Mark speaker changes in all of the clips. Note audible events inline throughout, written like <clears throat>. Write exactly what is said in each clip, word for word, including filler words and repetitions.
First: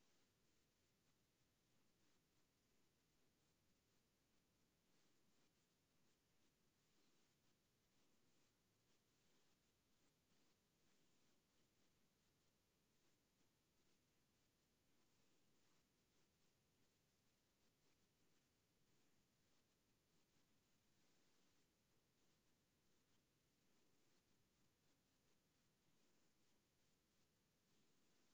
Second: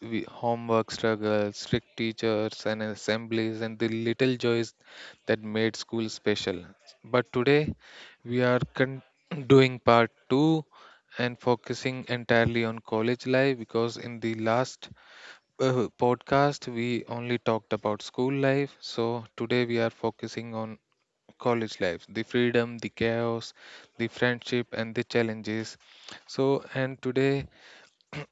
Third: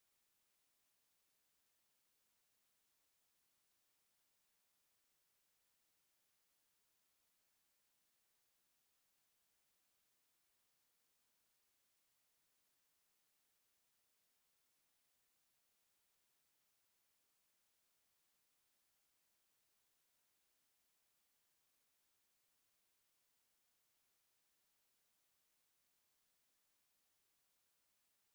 Speaker 1: we, homework struggles, strict teachers, and assemblies, and the little joys that made school special. But today, we are con- <clears throat> doing part two and focusing entirely on college life because in the last uh, podcast we only talked about school life. So today we are focusing on college life, the freedom, the chaos, the friendship, and the challenges. So, and today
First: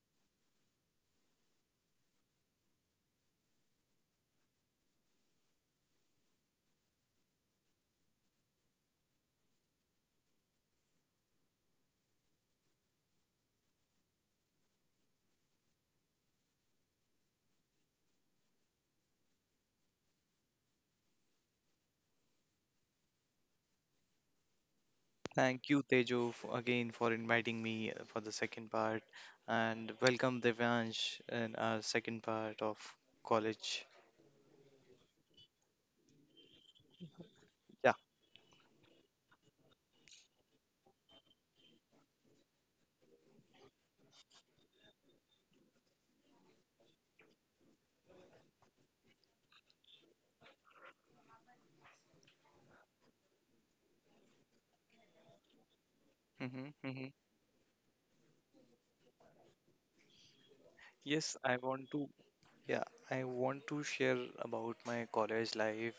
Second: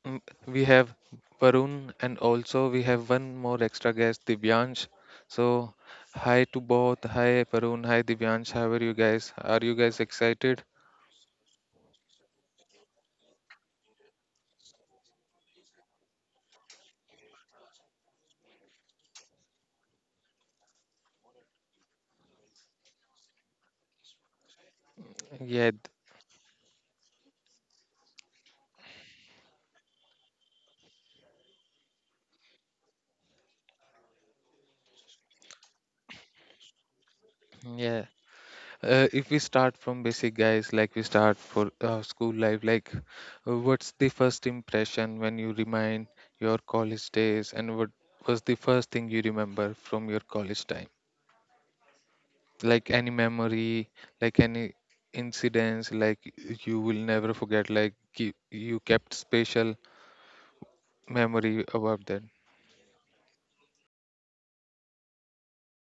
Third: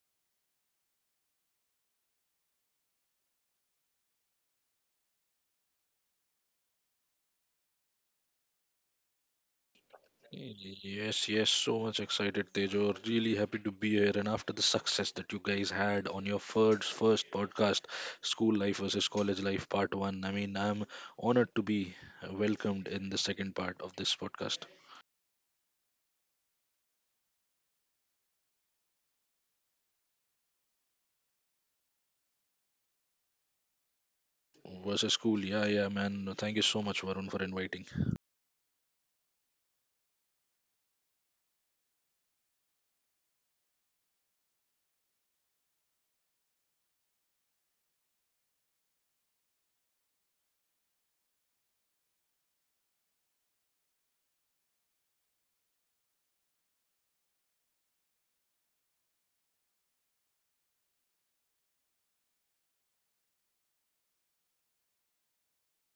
Speaker 1: mm, we have Varun, and also we have one more extra guest, Divyansh. So, hi to both. Hi, Varun. Hi, Divyansh. How are you guys? Are you guys excited?
Speaker 2: Yes, yes, so much excited, Tejo. Really happy to be here. And after the success that you guys had on your first first podcast, School Life versus College Life Part One, I mean, I'm honored to be welcomed in the second part of this podcast.
Speaker 3: Thank
Speaker 1: Yeah, th-
Speaker 3: you, Tejo, f- again for inviting me uh, for the second part, and welcome Devansh in our second part of college.
Speaker 2: Versus school, yeah, yeah, man. No, thank you so much, Varun, for inviting.
Speaker 3: Yeah.
Speaker 1: yeah. Uh, if we start from basic, guys, like we start for uh, school life, like uh, what's the first impression when you remind your college days, and what was the first thing you remember from your college time, like any memory, like any incidents like y-
Speaker 3: hmm
Speaker 1: you will
Speaker 3: hmm
Speaker 1: never forget, like ki- you kept special
Speaker 3: Yes, I
Speaker 1: memory
Speaker 3: want
Speaker 1: about
Speaker 3: to.
Speaker 1: that.
Speaker 3: Yeah, I want to share about my college life.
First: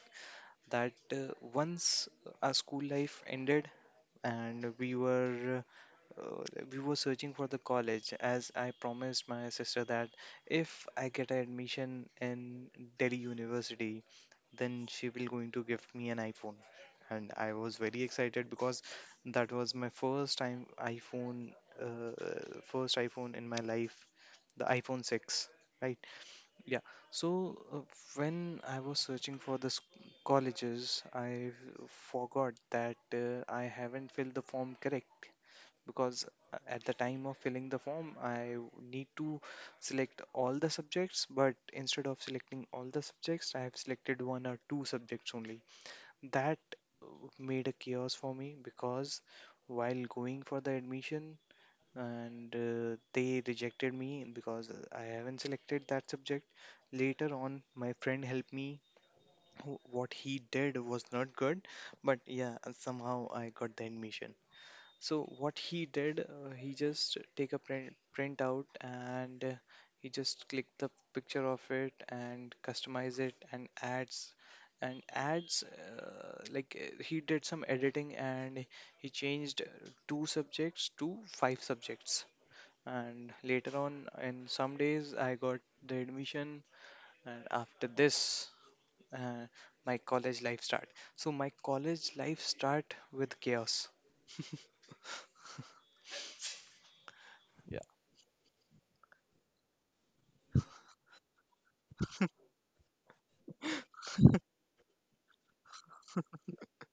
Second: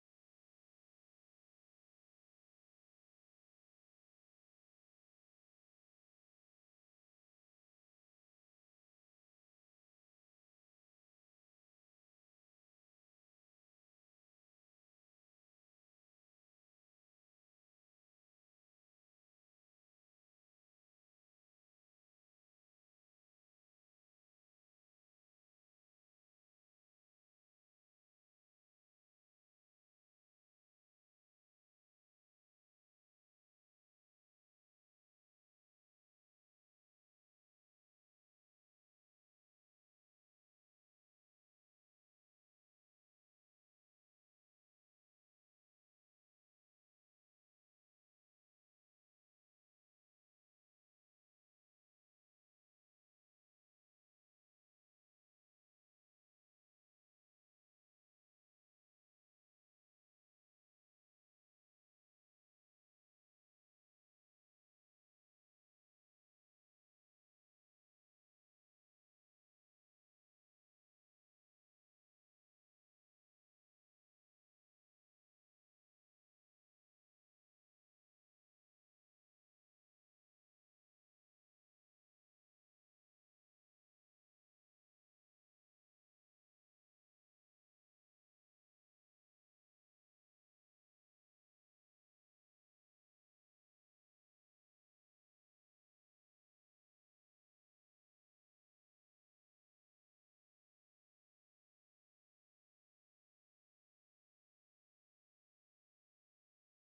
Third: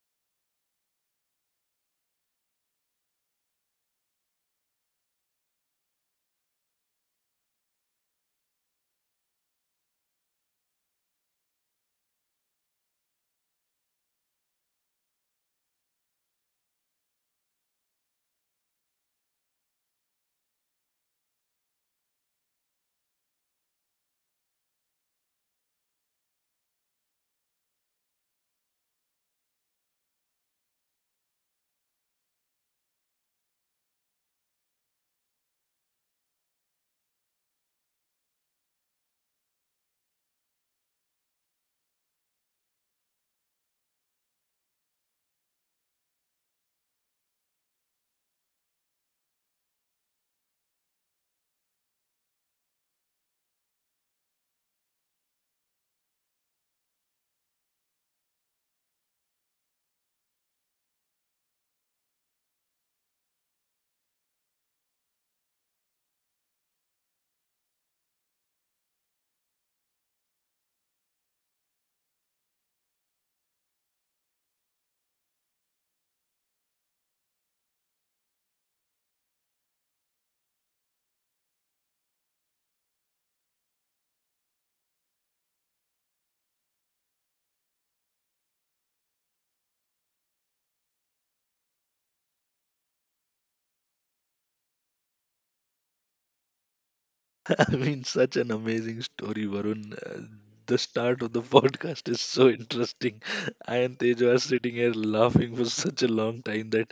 Speaker 3: That uh, Once our school life ended, and we were uh, we were searching for the college, as I promised my sister that if I get an admission in Delhi University, then she will going to give me an iPhone. And I was very excited because that was my first time iPhone, uh, first iPhone in my life, the iPhone six, right? Yeah. So uh, when I was searching for the sc- colleges, I forgot that uh, I haven't filled the form correct because uh, at the time of filling the form, I need to select all the subjects, but instead of selecting all the subjects, I have selected one or two subjects only. That uh, made a chaos for me because while going for the admission, and uh, they rejected me because I haven't selected that subject. Later on, my friend helped me. wh- What he did was not good, but yeah, somehow I got the admission. So what he did, uh, he just take a print print out, and uh, he just click the picture of it and customize it and adds and adds uh, like uh, he did some editing and he changed uh, two subjects to five subjects. And later on, in some days, I got the admission, and after this, uh, my college life start. So my college life start with chaos.
Speaker 2: <laughs> I mean, such an amazing story, Varun. Uh, the start of the <laughs> podcast is so interesting. I and Tejo are sitting here laughing for such a long time that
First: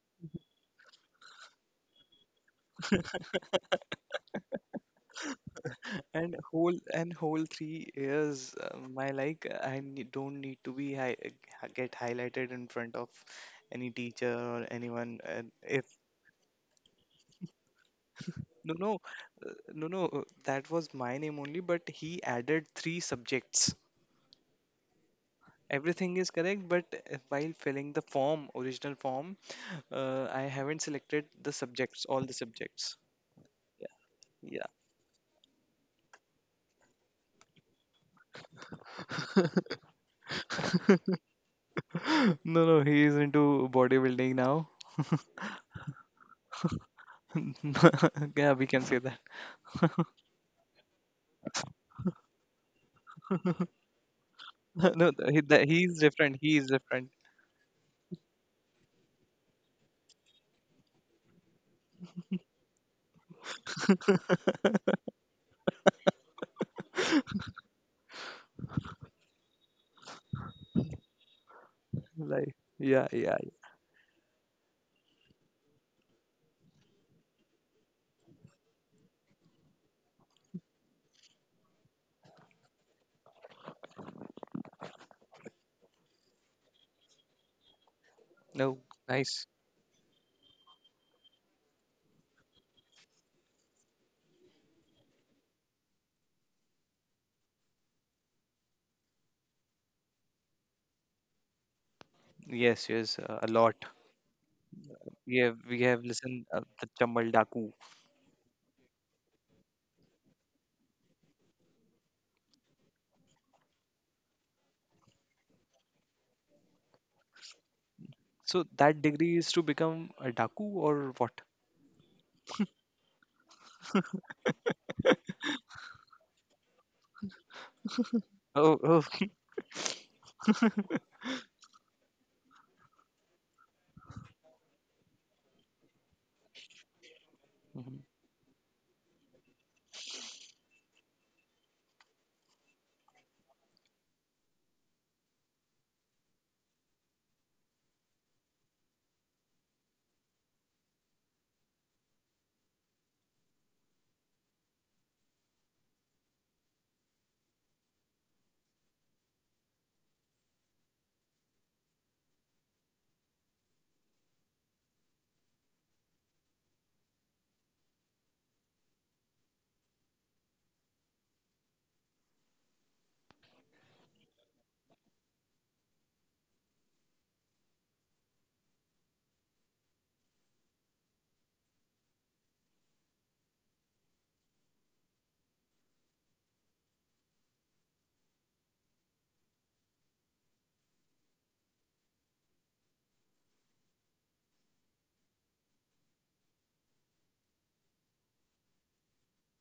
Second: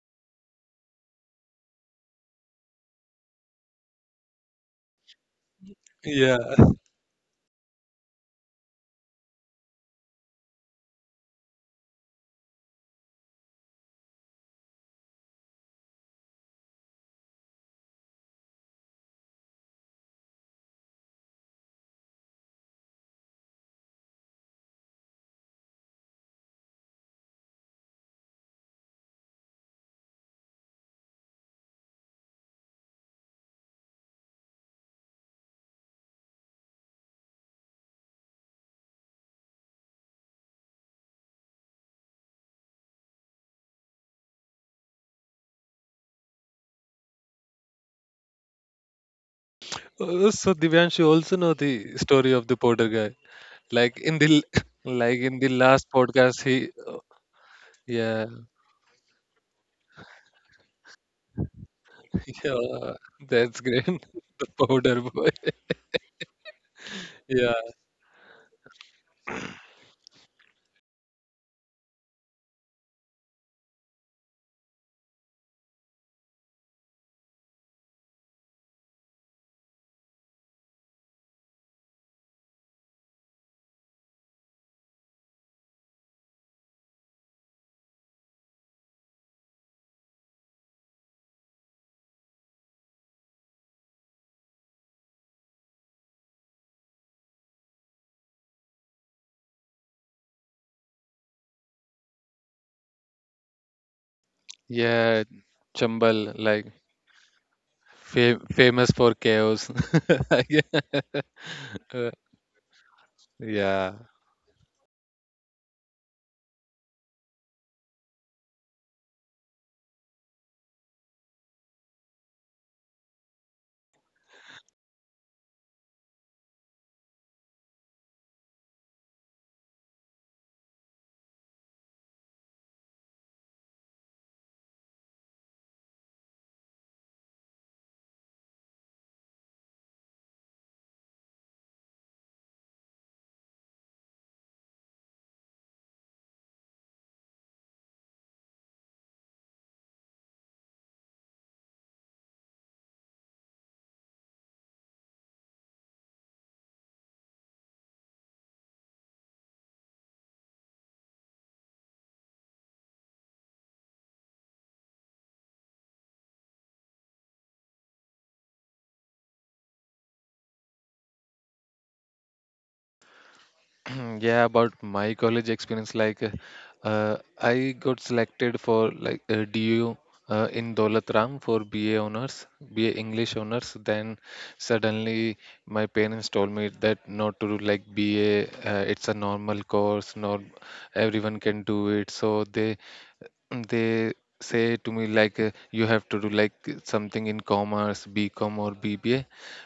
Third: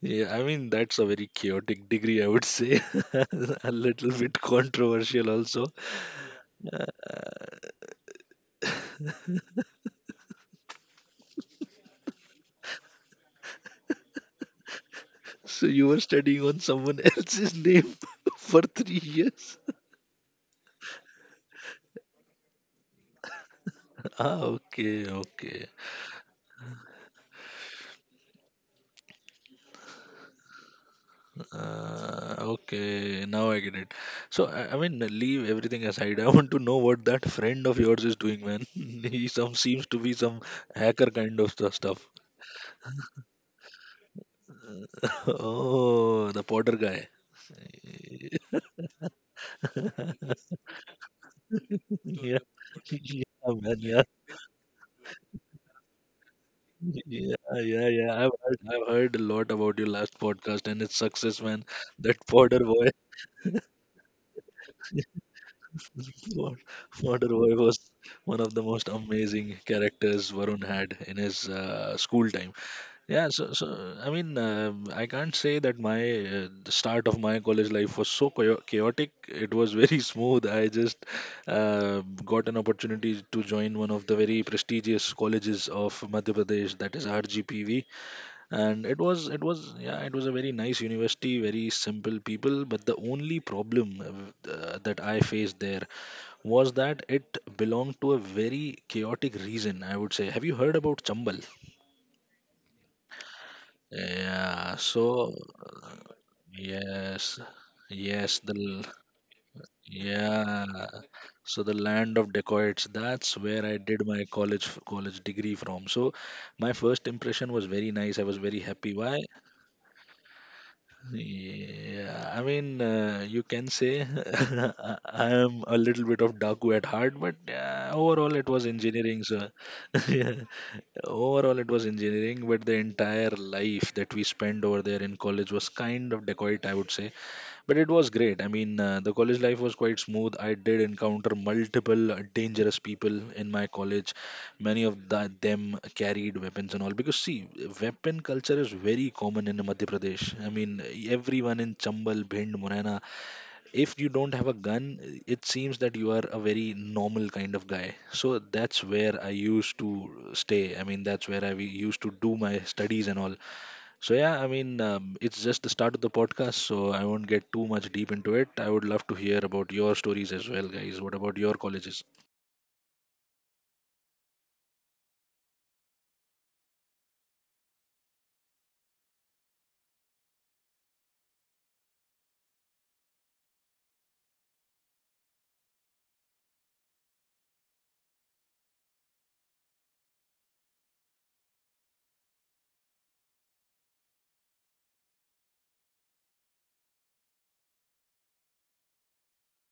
Speaker 2: yeah, I mean, that's a very chaotic degree, I would say. <laughs> A little bit controversial also.
Speaker 3: And
Speaker 1: Yeah.
Speaker 3: whole and whole three years, uh, my like I ne- don't need to be hi uh, get highlighted in front of any teacher or anyone. And
Speaker 2: So
Speaker 3: if
Speaker 2: you were studying on someone else's name <laughs> for
Speaker 3: no no
Speaker 2: three
Speaker 3: uh,
Speaker 2: years? <laughs>
Speaker 3: no no uh, that was my name only, but he added three subjects.
Speaker 2: Ah, okay, okay.
Speaker 3: Everything is correct, but uh, while filling the form, original form, uh, I haven't selected the subjects, all the
Speaker 2: Uh,
Speaker 3: subjects.
Speaker 2: okay, now I get it. So,
Speaker 3: Yeah.
Speaker 2: I, I mean, leave everything aside. <laughs> I want to know what that friend of yours is doing, man. <laughs> He some seems to be some hacker kind of stu-
Speaker 3: <gasps>
Speaker 2: stuff.
Speaker 3: <laughs> No, no, he is into bodybuilding now.
Speaker 2: <laughs> Oh, the Potter guy.
Speaker 3: <laughs> Yeah, we can say that.
Speaker 1: Uh,
Speaker 2: <laughs>
Speaker 1: so Divyansh, you also know the story
Speaker 2: Yeah.
Speaker 1: of the porter
Speaker 2: <laughs>
Speaker 1: guy.
Speaker 2: Yeah, man,
Speaker 1: Like
Speaker 2: yeah.
Speaker 1: in the l-
Speaker 3: <laughs>
Speaker 1: <laughs>
Speaker 3: no,
Speaker 1: like in
Speaker 3: he,
Speaker 1: the
Speaker 3: that
Speaker 1: last
Speaker 3: he's different.
Speaker 1: podcast, he
Speaker 3: He is
Speaker 1: uh,
Speaker 3: different.
Speaker 2: Yeah, yeah, yeah.
Speaker 1: yeah.
Speaker 2: I've heard, I've heard a lot about your last podcast and its success, man. That Porter boy,
Speaker 1: Yeah, that's great. <laughs> The powder boy.
Speaker 2: <laughs> Por- Porter
Speaker 1: Yeah,
Speaker 2: boy was one of the most amazing characters Varun had in his uh, school time.
Speaker 3: Like, yeah,
Speaker 2: Yeah,
Speaker 3: yeah,
Speaker 2: so,
Speaker 3: yeah.
Speaker 2: so I mean, um I can't say that my uh, the start of my college life was so chao- chaotic. It was very <laughs> smooth. I just uh, got an opportunity to join one of the very prestigious colleges of Madhya Pradesh, that is R G P V,
Speaker 3: No,
Speaker 2: and it was it
Speaker 3: nice.
Speaker 2: was yeah, it was a very nice university, very simple people, but the only problem uh, uh, that I faced there was that it belonged to a very chaotic region, I would say. Have you heard about Chambal?
Speaker 3: Yes, yes, uh, a lot.
Speaker 2: Yeah, so
Speaker 1: yeah.
Speaker 3: We have we
Speaker 2: uh,
Speaker 3: have
Speaker 1: Chambal,
Speaker 3: listened uh,
Speaker 1: like
Speaker 3: the Chambal
Speaker 2: yes,
Speaker 3: Daku.
Speaker 2: yes,
Speaker 1: fam-
Speaker 2: the
Speaker 1: famous
Speaker 2: l-
Speaker 1: for chaos. <laughs>
Speaker 2: yeah,
Speaker 1: Yeah.
Speaker 2: so the
Speaker 1: Uh,
Speaker 2: land of dacoits, that's where I
Speaker 1: yeah,
Speaker 2: did my college college degree from. So my first impression was very nice, I was very
Speaker 3: So
Speaker 2: happy.
Speaker 3: that
Speaker 2: Why?
Speaker 3: degree is to become a Daku or what?
Speaker 2: Yeah, I mean, uh, you can say <laughs> I I am a little bit of Daku at heart, but uh, overall it was
Speaker 3: Oh, oh.
Speaker 2: engineering.
Speaker 3: <laughs>
Speaker 2: So, <laughs> yeah, overall it was engineering, but the entire life that we spent over there in college was kind of dacoit, I would say. But it
Speaker 3: Mhm,
Speaker 2: was great. I mean, uh, the college life was quite smooth. I did encounter multiple uh, dangerous people in my college. Many of the, them carried weapons and all. Because, see, weapon culture is very common in Madhya Pradesh. I mean, everyone in Chambal, Bhind, Morena, if you don't have a gun, it seems that you are a very normal kind of guy. So that's where I used to stay. I mean, that's where I we used to do my studies and all. So yeah, I mean, um, it's just the start of the podcast, so I won't get too much deep into it. I would love to hear about your stories as well, guys. What about your colleges?
Speaker 1: <clears throat> yeah. About my college experience, like uh, I got selected for like uh, D U, uh, in Daulat Ram for B A honors, B A English honors. Then suddenly my parents told me that not to do like B A. Uh, it's a normal course. Nor everyone can do it. So they they say to me like uh, you have to do like something in commerce, bcom or bba.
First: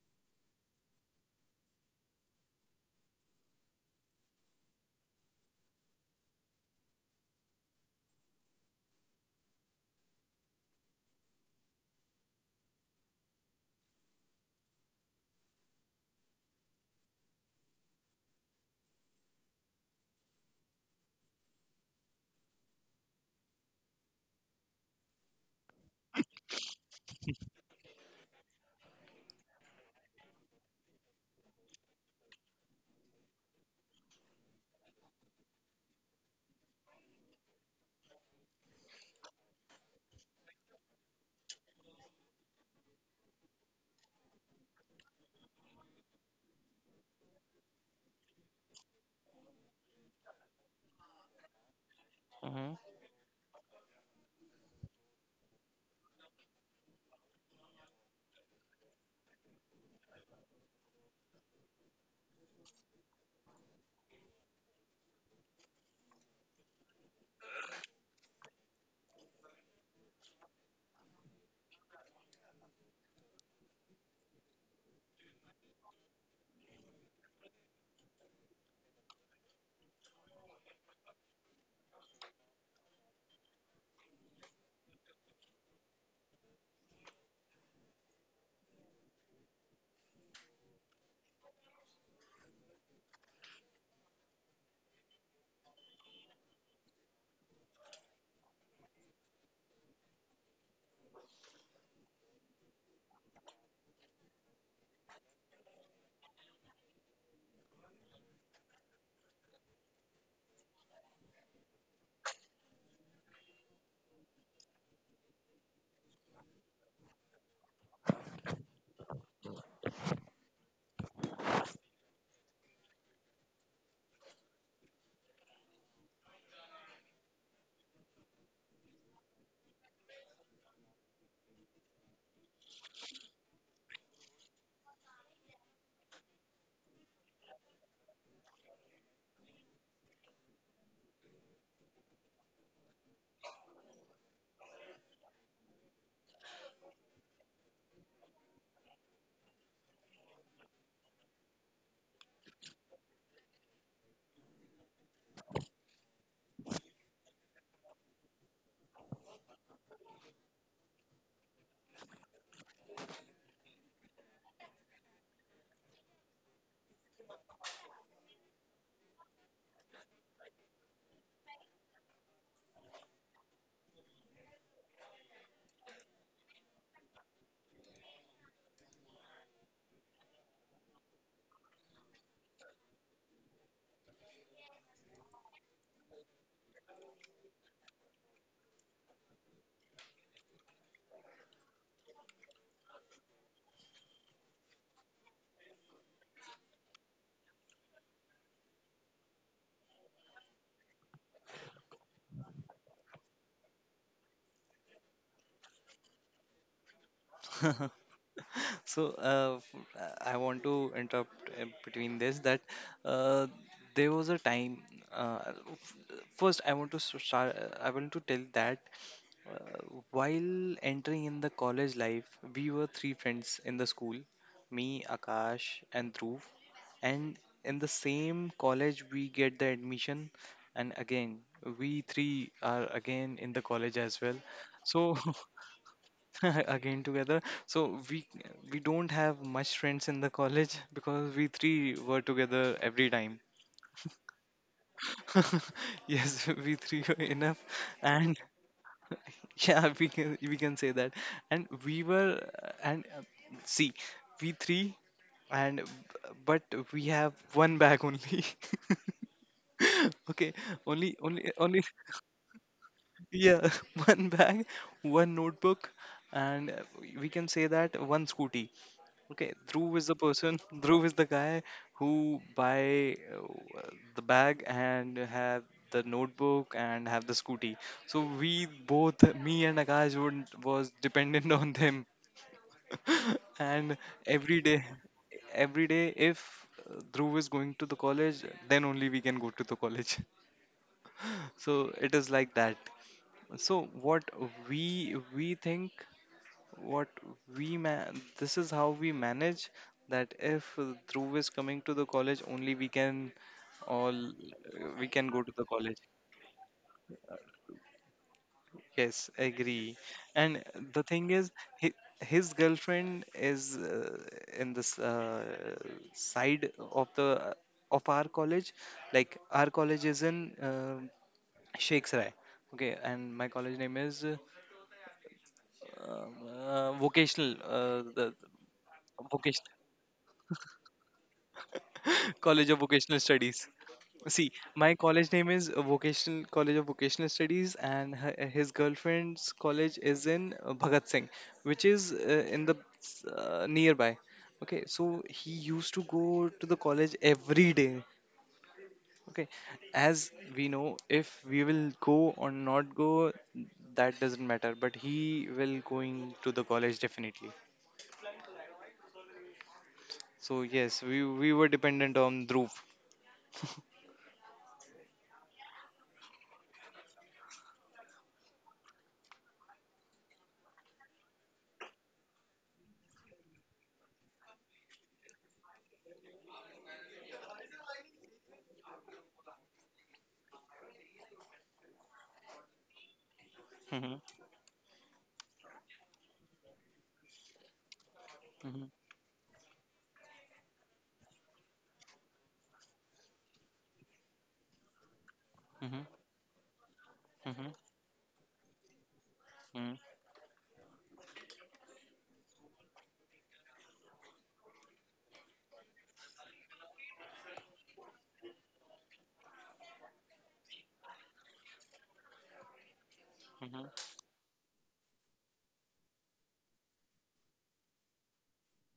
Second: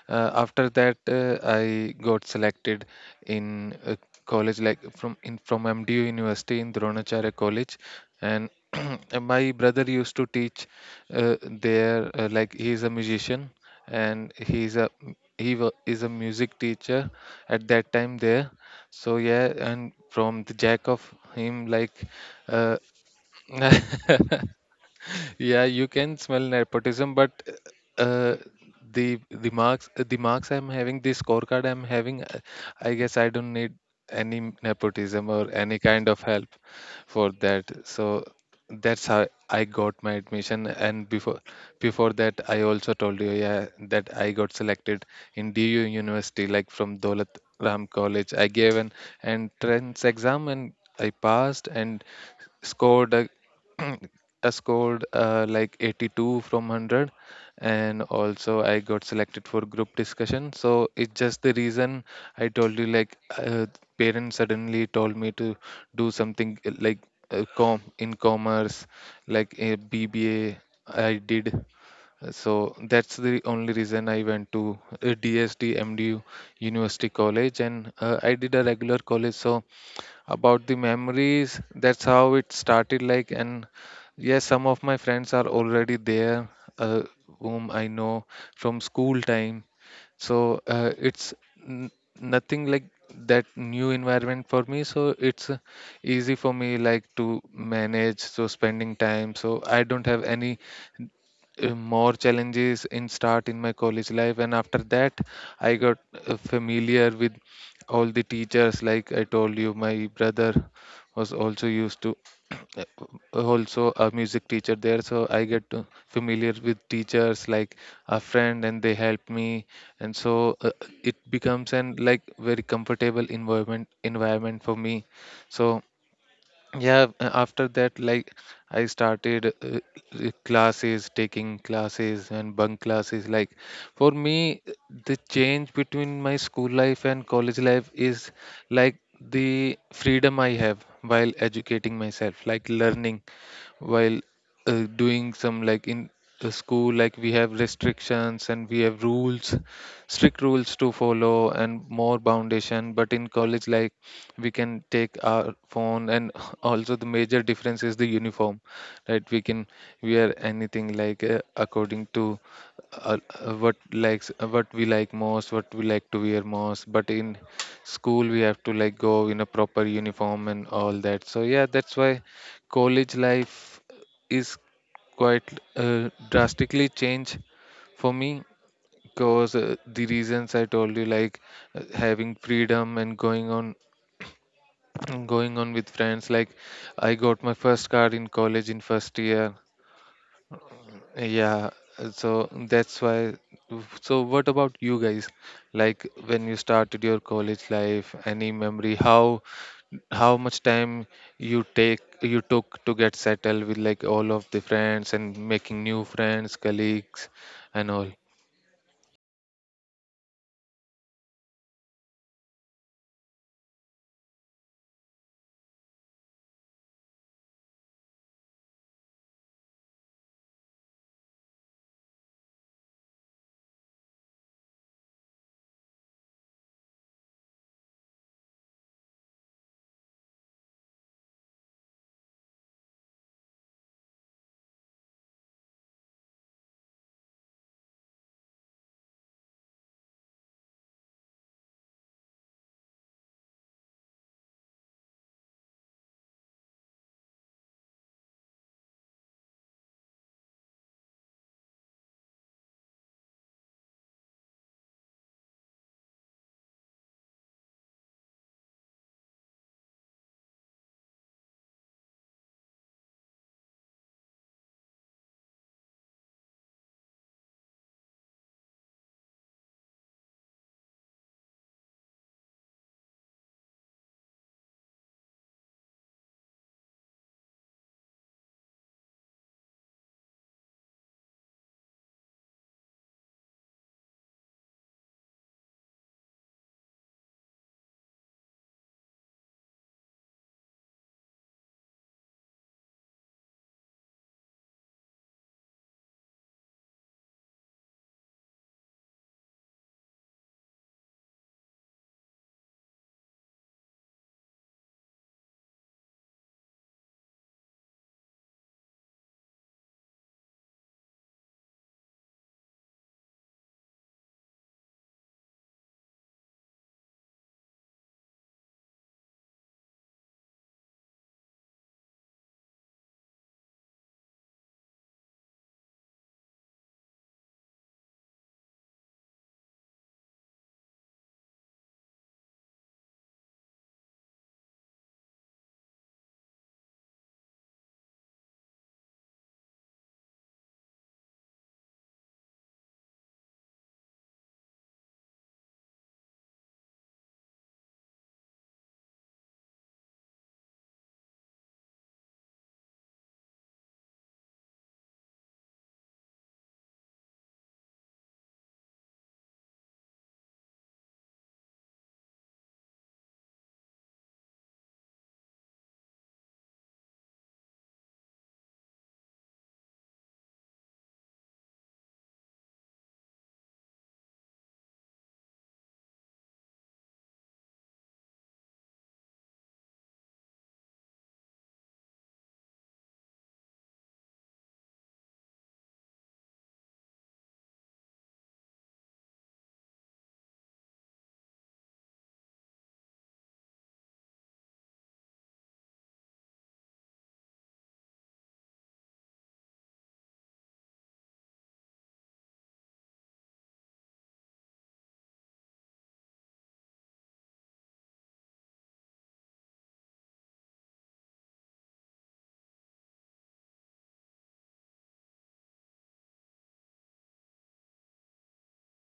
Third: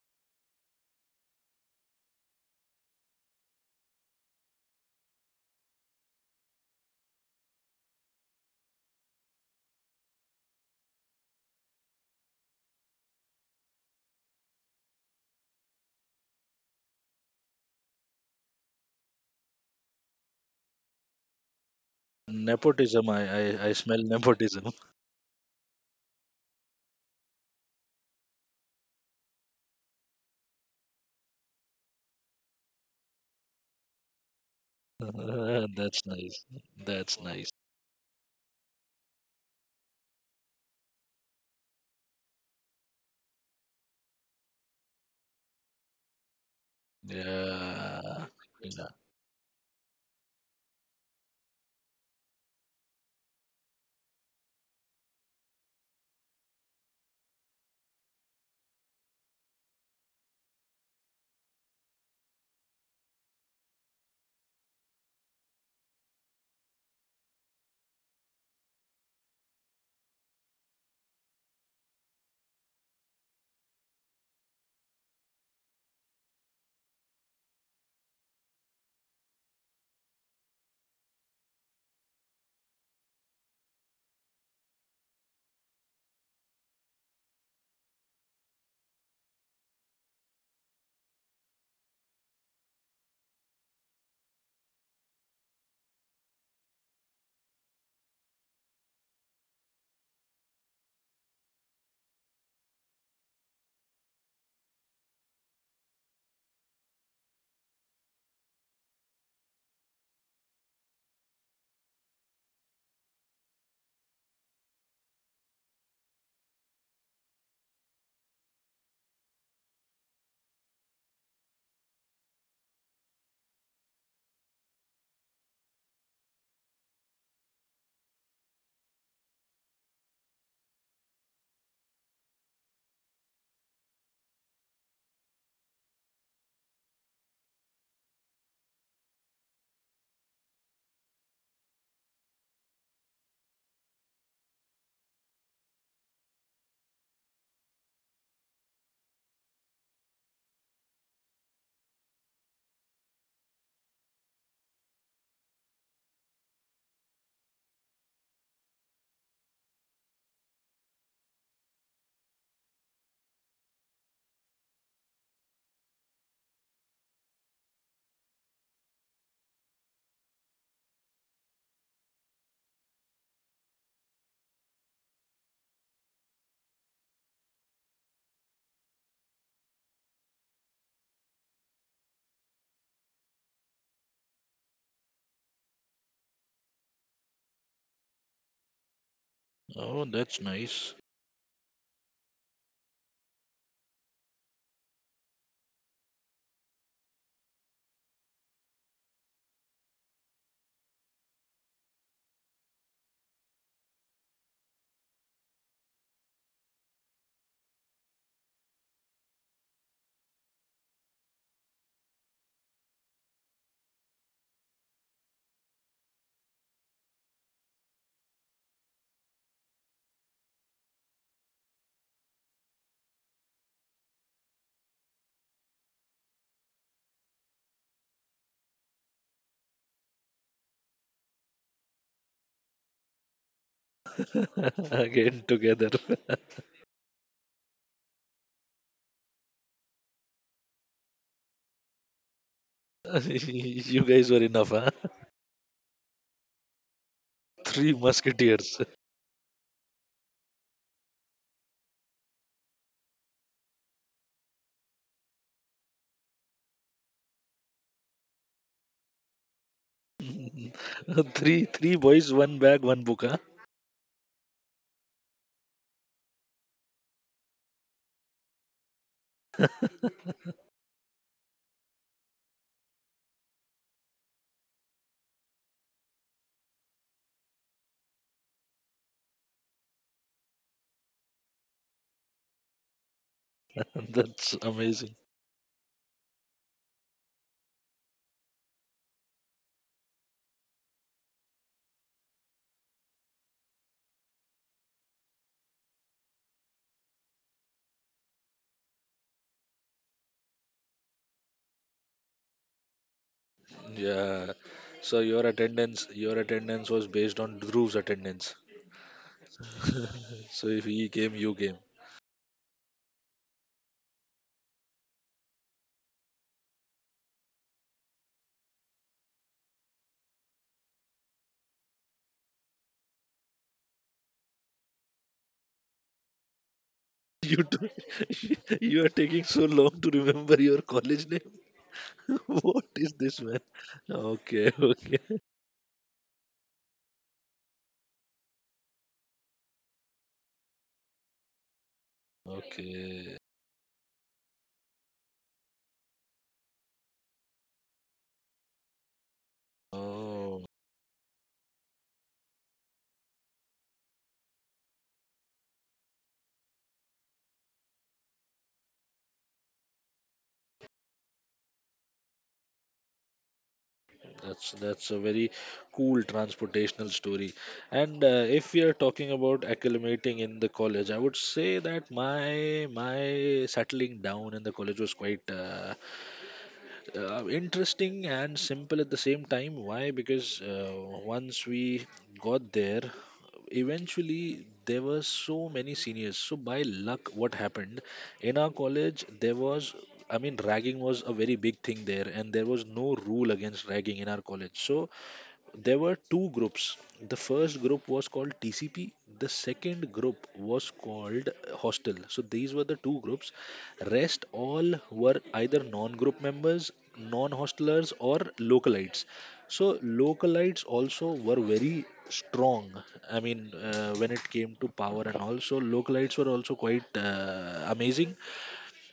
Speaker 1: uh, After that, uh, I got selected in a college like from in from mdu university in dronacharya college, and <clears throat> and my brother used to teach uh, there, uh, like he is a musician, and he's a he wa- is a music teacher at that time there. So yeah, and from the jack of him, like uh,
Speaker 2: Nepotism, I I, I smell nepotism.
Speaker 1: yeah, you can smell nepotism, but uh, the the marks, the marks I'm having, the scorecard I'm having, uh, I guess I don't need any nepotism or
Speaker 2: <laughs>
Speaker 1: any
Speaker 2: That's
Speaker 1: kind of
Speaker 2: nice.
Speaker 1: help
Speaker 2: That's
Speaker 1: for
Speaker 2: nice.
Speaker 1: that. So that's how I got my admission. And before before that, I also told you, yeah, that I got selected in D U University, like from Dolat Ram
Speaker 2: Yeah.
Speaker 1: College. I gave
Speaker 2: Yeah.
Speaker 1: an entrance exam and I passed and
Speaker 3: mhm.
Speaker 1: scored a <clears throat> I scored uh, like eighty-two from one hundred, and also I got selected for group discussion. So it's just the reason I told you, like uh, parents suddenly told me to do something uh, like uh, com in commerce, like a B B A I did. Uh, So that's the only reason I went to uh, D S D M D U University College, and uh, I did a regular college, so about the memories. That's how it started. Like, and yes, some of my friends are already there, uh, whom I know from school time. So uh, it's n- nothing like that new environment for me. So it's uh, easy for me like to manage. So spending time. So I don't have any uh, more challenges in start in my college life, and after that I got uh, familiar with all the teachers. Like I told you, my brother was also used to uh, also a music teacher there, so I get to familiar with teachers like a friend, and they help me. And so uh, it becomes an like very comfortable environment environment for me. So yeah, a- after that, like I started uh, uh, classes, taking classes and bunk classes. Like for me, uh, the change between my school life and college life is like the freedom I have while educating myself, like learning while uh, doing some, like in the school, like we have restrictions and we have rules, strict rules to follow and more foundation, but in college like we can take our phone, and <laughs> also the major difference is the uniform, right? We can wear anything like uh, according to uh, uh, what likes, uh, what we like most, what we like to wear most. But in school we have to like go in a proper uniform and all that. So yeah, that's why college life is quite uh, drastically changed for me, because uh, the reasons I told you, like uh, having freedom and going on <clears throat> going on with friends. Like I got my first card in college in first year.
Speaker 2: Oh, that's nice.
Speaker 1: Yeah, uh, so that's why. So what about you guys, like when you started your college life, any memory? How how much time you take you took to get settled with like all of the friends, and making new friends, colleagues, and all?
Speaker 3: So, uh, f- uh, I want to interrupt uh, between this that uh, there was a time. Uh, f- first, I want to s- start. uh, I want to tell that Uh, while entering in the college life, we were three friends in the school: me, Akash, and Dhruv. And in the same college, we get the admission, and again, we three are again in the college as well.
Speaker 2: <laughs>
Speaker 3: So
Speaker 2: Again together.
Speaker 3: <laughs> again together. So we we don't have much friends in the college <laughs> because we three were together
Speaker 2: <laughs>
Speaker 3: every time.
Speaker 2: You guys were enough, huh?
Speaker 3: <laughs> Yes, we three were enough.
Speaker 2: Three
Speaker 3: And
Speaker 2: musketeers.
Speaker 3: <laughs> yeah, we can we can say that, and we were uh, and uh, see, we three, and but we have one bag only. <laughs> okay.
Speaker 2: <laughs>
Speaker 3: only
Speaker 2: Three
Speaker 3: only
Speaker 2: three
Speaker 3: only
Speaker 2: boys, one bag, one book, huh?
Speaker 3: Yeah, <laughs> one bag, one notebook, and uh, we can say that one scooty. Okay, Dhruv
Speaker 2: <laughs>
Speaker 3: is the person. <laughs> Dhruv is the guy who buy uh, the bag and have the notebook and have the scooty. So we both, me and Akash, would, was dependent on them. <laughs> and
Speaker 2: That's
Speaker 3: every day,
Speaker 2: amazing.
Speaker 3: every day, if uh, Dhruv is going to the college, then only we can go to the college. <laughs> so it is like that. So what we we think, what we man, this is how we manage that if uh, Dhruv is coming to the college, only we can all
Speaker 2: Yeah.
Speaker 3: uh,
Speaker 2: So
Speaker 3: we
Speaker 2: your
Speaker 3: can go to the
Speaker 2: attendance,
Speaker 3: college.
Speaker 2: your attendance was based on Dhruv's attendance.
Speaker 3: Yes, agree.
Speaker 2: <laughs> So
Speaker 3: And
Speaker 2: if he
Speaker 3: the
Speaker 2: came,
Speaker 3: thing
Speaker 2: you
Speaker 3: is,
Speaker 2: came.
Speaker 3: hi, his girlfriend is uh, in this uh, side of the of our college. Like our college is in uh, Shakes Rai. Okay, and my college name is uh, um, uh,
Speaker 2: You
Speaker 3: vocational.
Speaker 2: do,
Speaker 3: Uh, the,
Speaker 2: <laughs> you are taking so
Speaker 3: Vocational.
Speaker 2: long to remember your college name. <laughs>
Speaker 3: <laughs>
Speaker 2: What
Speaker 3: College of
Speaker 2: is this,
Speaker 3: Vocational
Speaker 2: man?
Speaker 3: Studies.
Speaker 2: Okay,
Speaker 3: See,
Speaker 2: <laughs> okay,
Speaker 3: my college name is uh, Vocational College of Vocational Studies, and her, his girlfriend's college is in uh, Bhagat Singh, which is uh, in the
Speaker 2: okay.
Speaker 3: uh, nearby. Okay, so he used to go to the college every day. Okay, as
Speaker 2: Oh,
Speaker 3: we know, if we will go or not go, that doesn't matter. But he will going to the college definitely. So yes, we we were dependent on Dhruv.
Speaker 2: that's that's a very cool transportational story. And uh, if we are talking about acclimating in the college, I would say that my my settling down in the college was quite uh, uh, interesting and simple at the same time. Why? Because uh, once we got there,
Speaker 3: hmm
Speaker 2: eventually there were so many seniors. So by luck, what happened in our college, there was, I mean, ragging was a very big thing there, and there was no rule against ragging in our college. So there were
Speaker 3: hmm
Speaker 2: two groups. The first
Speaker 3: hmm
Speaker 2: group was called T C P. The second
Speaker 3: Mhm,
Speaker 2: group was called Hostel. So these were the two groups. Rest all were either non-group members, non-hostelers, or localites. So localites also were very strong. I mean,
Speaker 3: mhm,
Speaker 2: uh, when it came to power and all, so localites were also quite uh, amazing.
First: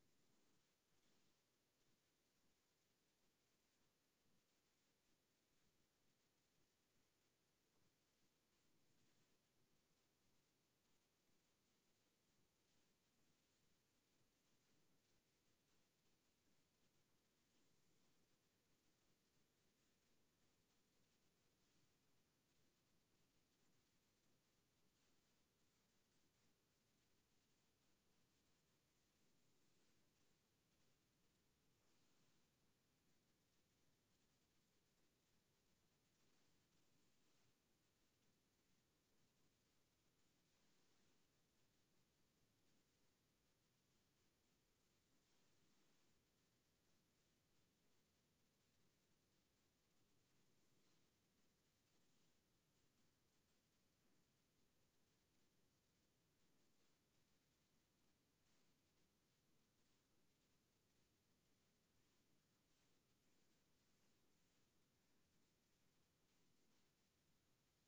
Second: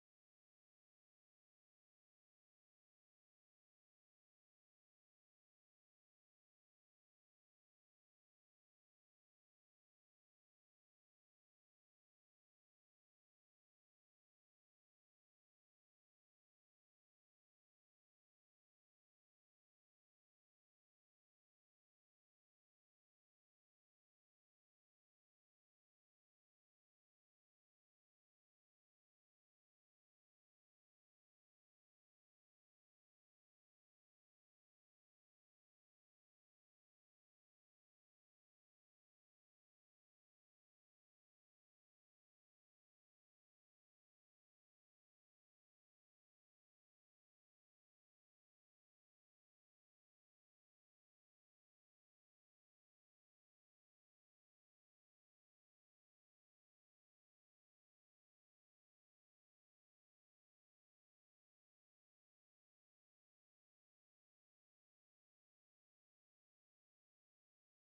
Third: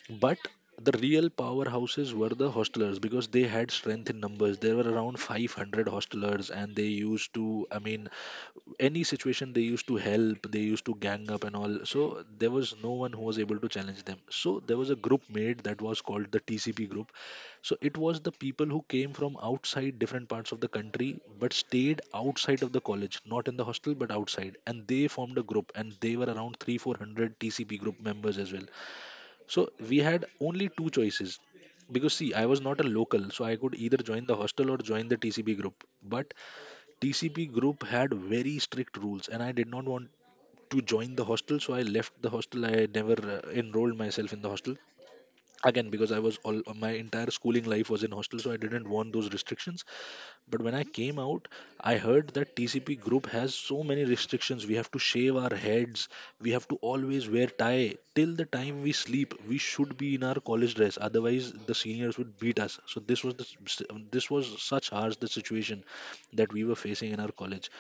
Speaker 2: But the real powerhouses were the hostelers because they had strength in numbers. There were around five hundred hostelers, and they used to, I mean, any situation they used to help, they used to gang up and all. So there was no one who was able to challenge them. So there was a group made that was called the T C P group. So it was the people who came from outside different parts of the country but stayed outside of the college, not in the hostel but outside. And they formed a group, and they were around three, four hundred T C P group members as well. So we had only two choices because see, I was not a local, so I could either join the hostel or join the T C P group. But T C P group had very strict rules, and I did not want to join the hostel, so I left the hostel. I never uh, enrolled myself in the hostel again because I was all my entire schooling life was in hostel, so I didn't want those restrictions. But when I came out, I heard that T C P group has so many restrictions. We have to shave our heads. We have to always wear tie. Till the time we sleep, we should be in our college dress. Otherwise, the seniors would beat us. So this was the, s- this was such harsh the situation that we were facing in our college.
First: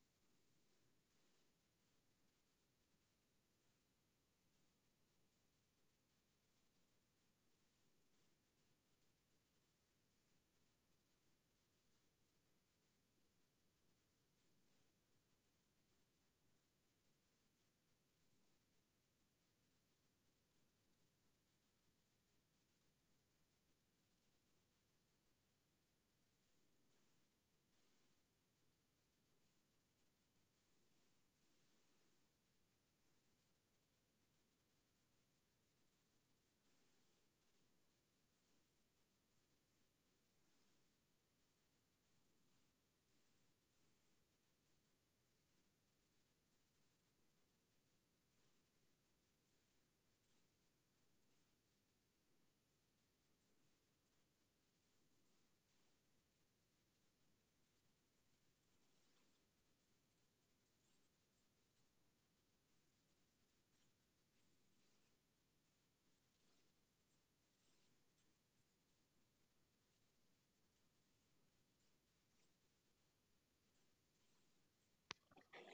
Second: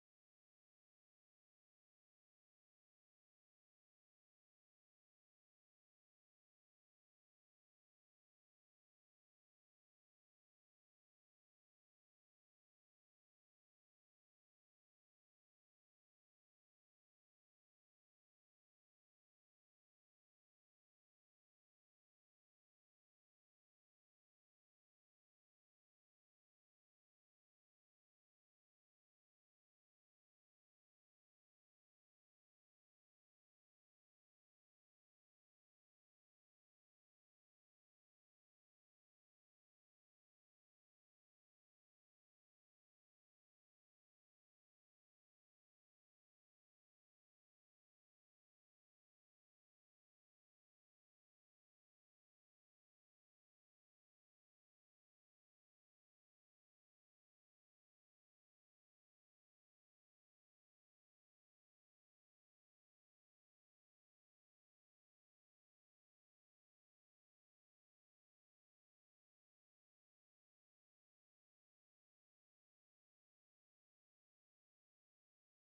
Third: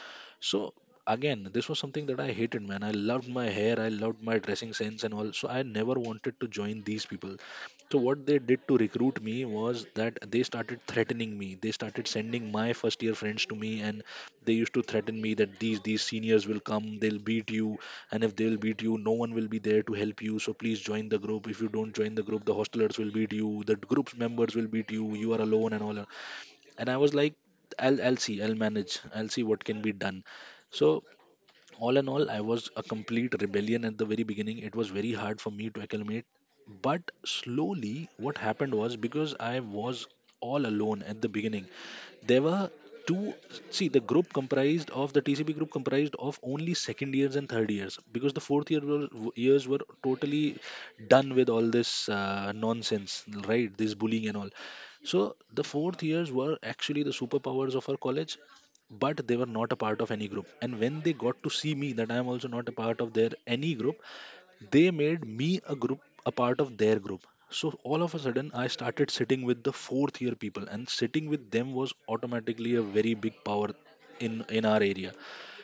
Speaker 2: So again, this was something that I hated, man. I loved my hair, I loved my dressing sense and all. So I never wanted to join these people. So what they did to recruit me was that they started threatening me. They started sending my first year friends to me, and they used to threaten me that these these seniors will come, they'll beat you, and if they'll beat you, no one will be there to help you. So please join the group. If you don't join the group, the hostelers will beat you, the group's members will beat you. You are alone and all. That. And I was like, I'll I'll see, I'll manage, I'll see what can be done. So all in all, I was a complete rebellion at the very beginning. It was very hard for me to acclimate, but slowly what happened was, because I was all alone at the beginning, there were two, see, the group comprised of the TCB group comprised of only second years and third years, because the fourth year were, years were totally done with all this uh, nonsense, right, this bullying and all. So the fourth years were actually the superpowers of our college, but they were not a part of any group, and when they got to see me that I am also not a part of their any group, they made me a group a part of their group. So all of a sudden I started sitting with the fourth year people, and sitting with them was automatically a very big power in in our area.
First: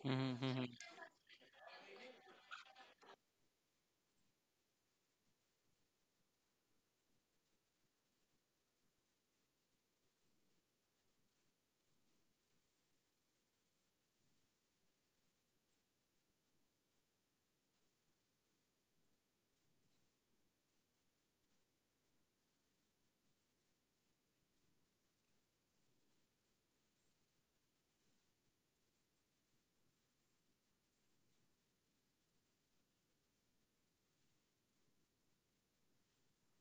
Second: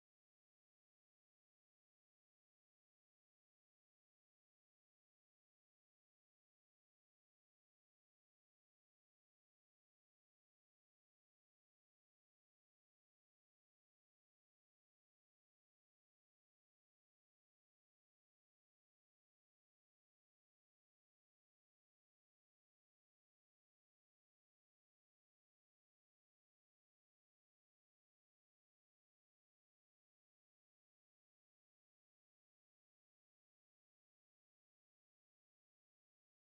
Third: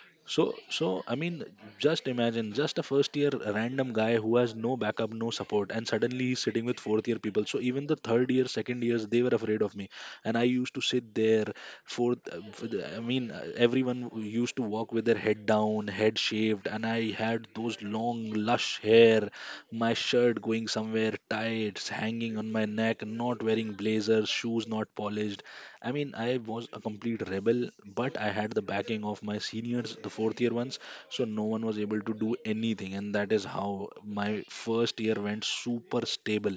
Speaker 3: mhm,
Speaker 2: so,
Speaker 3: mhm.
Speaker 2: so I mean, just imagine, just a first year random guy who has no backup, no support, and suddenly he's sitting with fourth year people. So even the third year, second years, they were afraid of me, and I used to sit there. Fourth, uh, for the- I mean, uh, everyone used to walk with their head down, head shaved, and I had those long, lush hair, my shirt going somewhere tight, hanging on my neck, not wearing blazers, shoes not polished, I mean, I was a complete rebel, but I had the backing of my seniors, the fourth year ones, so no one was able to do anything. And that is how my first year went super stable.